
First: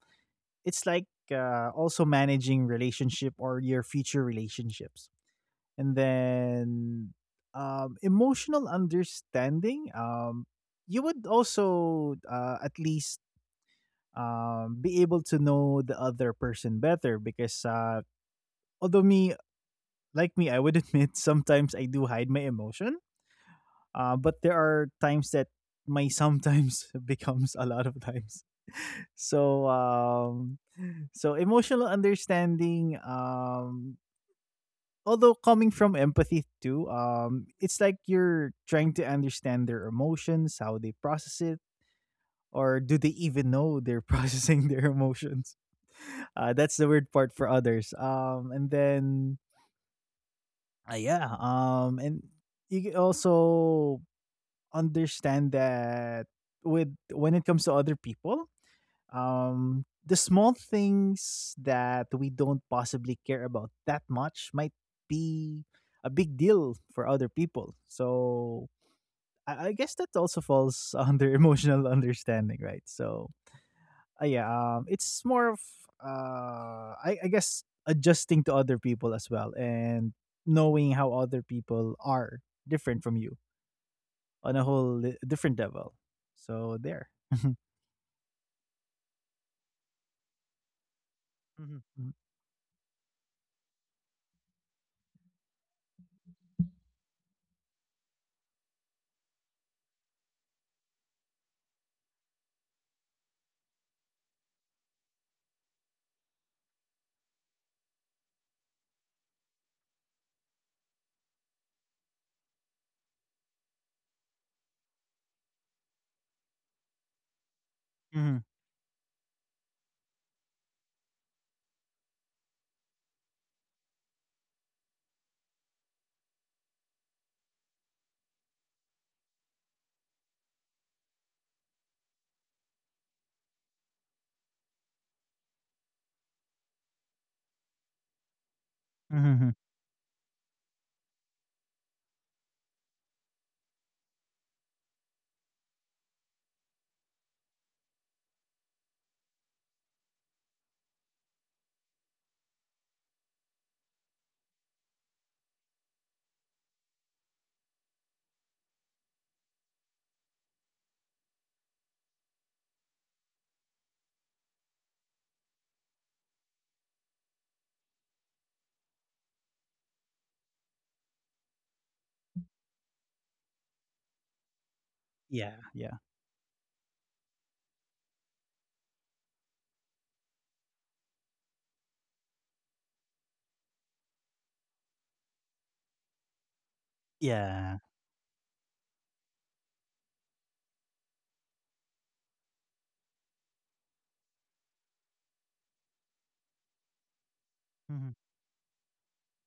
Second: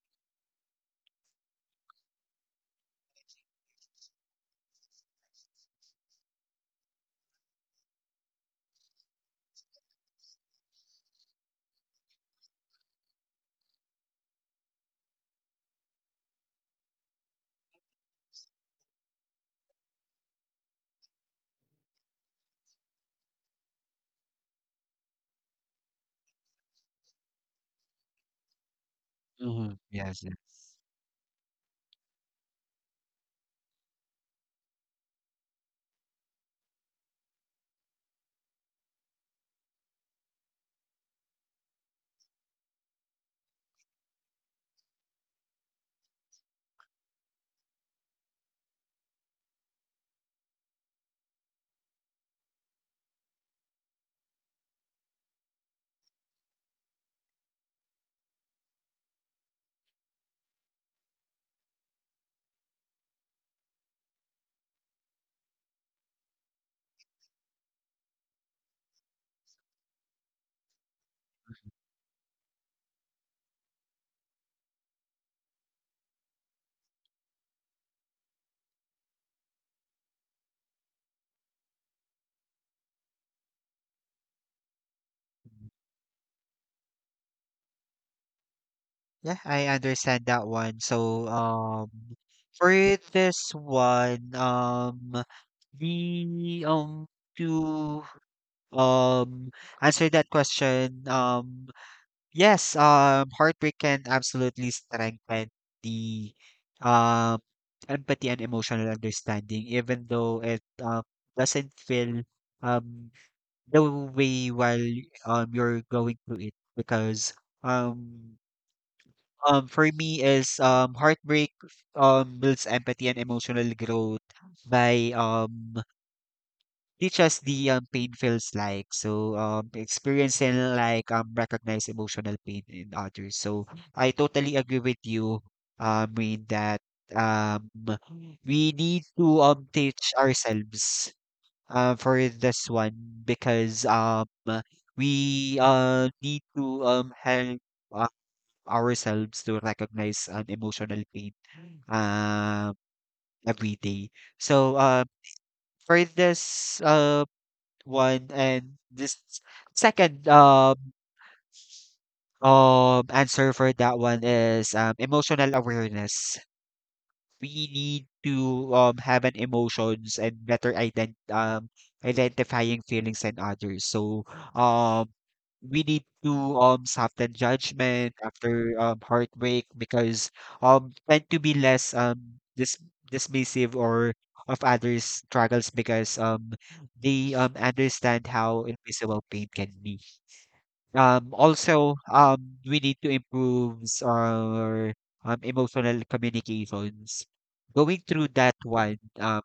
Speaker 2: it's like also managing relationship or your future relationships. And then, um, emotional understanding, um, you would also, at least, be able to know the other person better because, although me, like me, I would admit sometimes I do hide my emotion. Uh, but there are times that my sometimes becomes a lot of times. So
Speaker 1: Mm-hmm. Yes,
Speaker 2: um,
Speaker 1: yes.
Speaker 2: so emotional understanding, um, although coming from empathy too, um, it's like you're trying to understand their emotions, how they process it, or do they even know they're processing their emotions. That's the weird part for others. And then yeah, and you can also understand that with when it comes to other people, the small things that we don't possibly care about that much might be a big deal for other people. So I guess that also falls under emotional understanding, right? So yeah, it's more of I guess adjusting to other people as well, and knowing how other people are different from you on a whole different level. So there.
Speaker 1: Yeah, I understand that one. So,
Speaker 2: Mhm.
Speaker 1: for this one, the to um answer that question, yes, heartbreak can absolutely strengthen the um empathy and emotional understanding, even though it doesn't feel um the way while you're going through it because. Um,
Speaker 2: Mhm,
Speaker 1: for me is heartbreak builds empathy and emotional growth by teach us the, pain feels like. So experiencing like recognize emotional pain in others. So I totally agree with you, in that um we need to
Speaker 2: mhm.
Speaker 1: teach ourselves for this one, because we need to help ourselves to recognize an emotional pain um every day. So for this one. And this second answer for that one is, emotional awareness. We need to have an emotions and better identifying feelings and others. So um,
Speaker 2: Yeah.
Speaker 1: we
Speaker 2: Yeah.
Speaker 1: need to soften judgment after heartbreak, because tend to be less dismissive or of others' struggles, because they
Speaker 2: Yeah.
Speaker 1: understand how invisible pain can be. Also, we need to improve our emotional communications. Going
Speaker 2: Mhm,
Speaker 1: through that one,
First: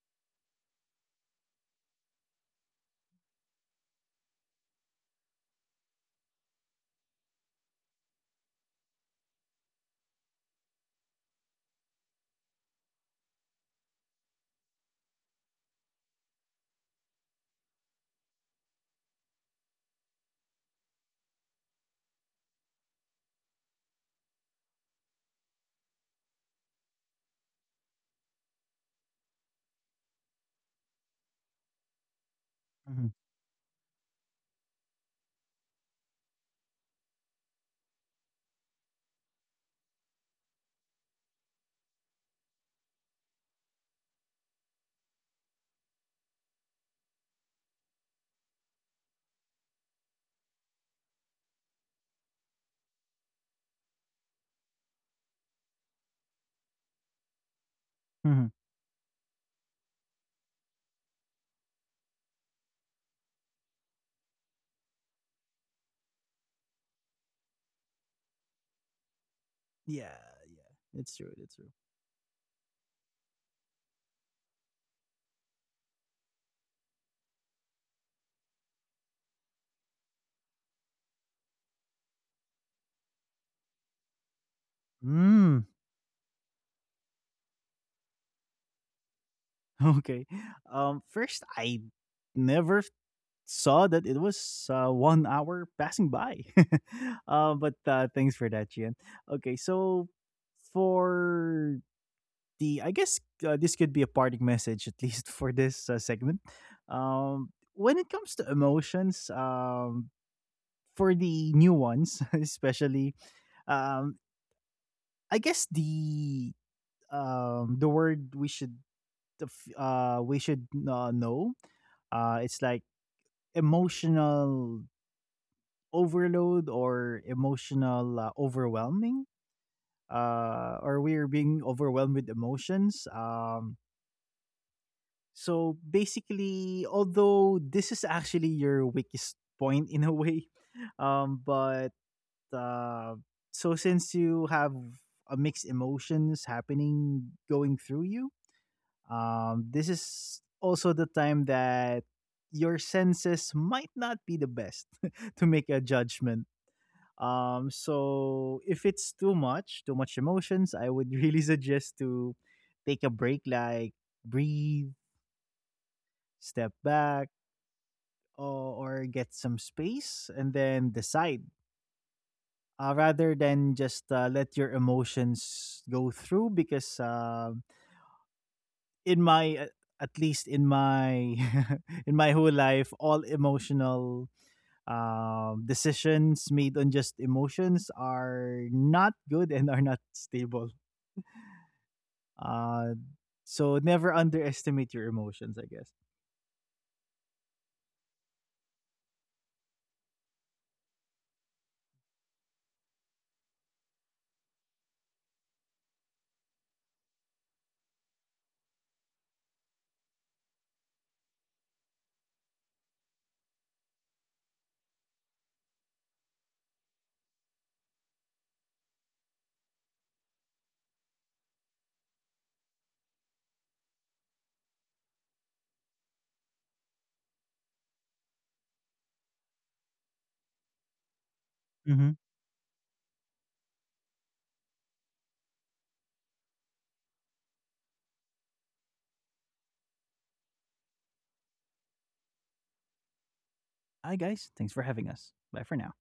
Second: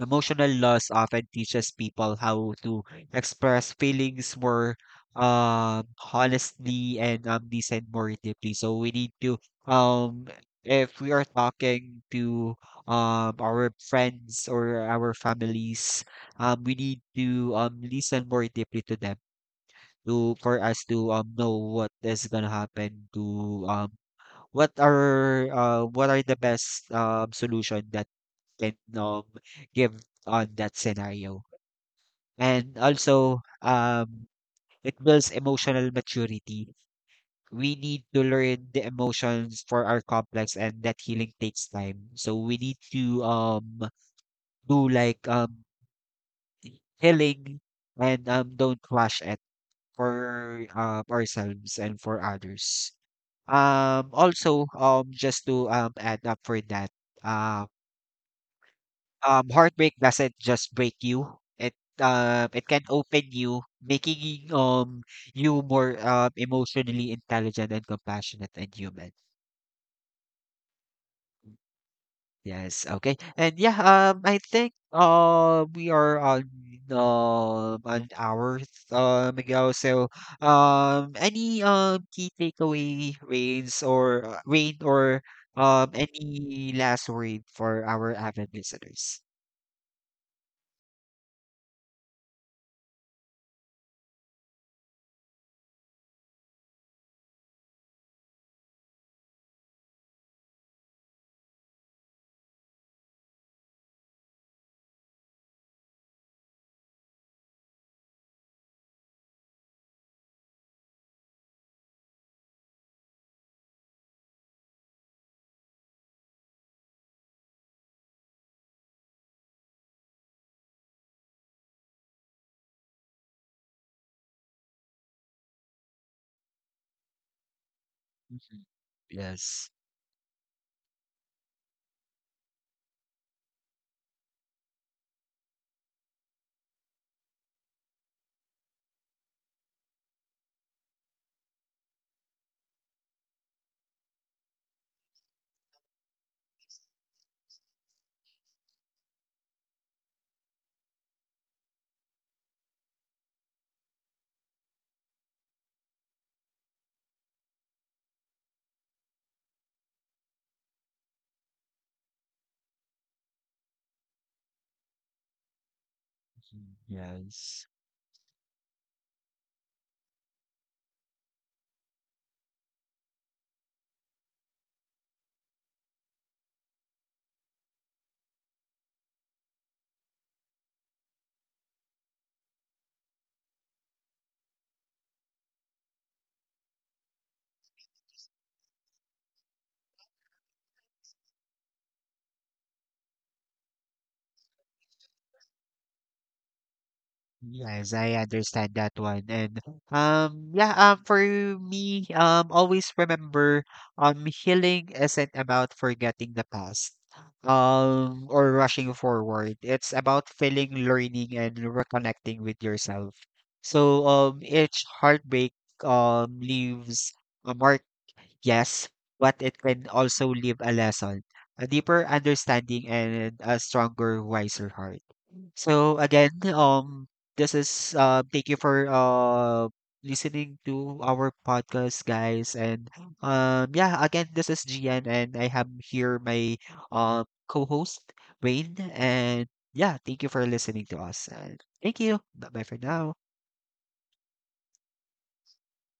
Speaker 1: emotional loss often teaches people how to express feelings more um, honestly, and listen more deeply. So we need to, um, if we are talking to, our friends or our families, we need to listen more deeply to them, to for us to know what is gonna happen to, what are, what are the best solution that can give on that scenario. And
Speaker 2: mhm,
Speaker 1: also it builds emotional maturity. We need to learn the emotions for our complex, and that healing takes time. So we need to do like healing, and don't rush it for ourselves and for others. Also, just to add up for that, uh,
Speaker 2: mhm.
Speaker 1: heartbreak doesn't just break you. It it can open you, making you more emotionally intelligent and compassionate and human.
Speaker 2: Yeah, yeah. It's true. It's true.
Speaker 1: Yes, okay. And yeah, I think we are on an hour ago. So any key takeaway rains, or rain, or
Speaker 2: Mm,
Speaker 1: any last word for our avid listeners?
Speaker 2: okay. First, I never saw that it was 1 hour passing by. But thanks for that, Gian. Okay, so for the, I guess, this could be a parting message, at least, for this segment. Um, when it comes to emotions, for the new ones, especially, um, I guess the, the word we should, know, it's like emotional overload, or emotional,
Speaker 1: Mhm.
Speaker 2: overwhelming,
Speaker 1: Yes.
Speaker 2: or we're being overwhelmed with emotions. Um, so basically, although this is actually your weakest point in a way, but, uh, so since you have a mixed emotions happening going through you, this is also the time that your senses might not be the best to make a judgment. So if it's too much emotions, I would really suggest to take a break, like, breathe,
Speaker 1: Mhm.
Speaker 2: step
Speaker 1: Yes.
Speaker 2: back, or get some space, and then decide. Rather than just let your emotions go through, because, um, in my at least in my in my whole life, all emotional, decisions made on just emotions are not good, and are not stable. Uh, so never underestimate your emotions, I guess.
Speaker 1: Yes, I understand that one. And yeah, for me, always remember, healing isn't about forgetting the past or rushing forward. It's about feeling, learning, and reconnecting with yourself. So each heartbreak leaves a mark, yes, but it can also leave a lesson, a deeper understanding, and a stronger, wiser heart. So again, this is, thank you for listening to our podcast,
Speaker 2: Hmm
Speaker 1: guys. And yeah, again, this is GN, and I have here my co-host Wayne. And yeah, thank you for listening to us. And thank you. Bye bye for now.
Speaker 2: Hi, guys. Thanks for having us. Bye for now.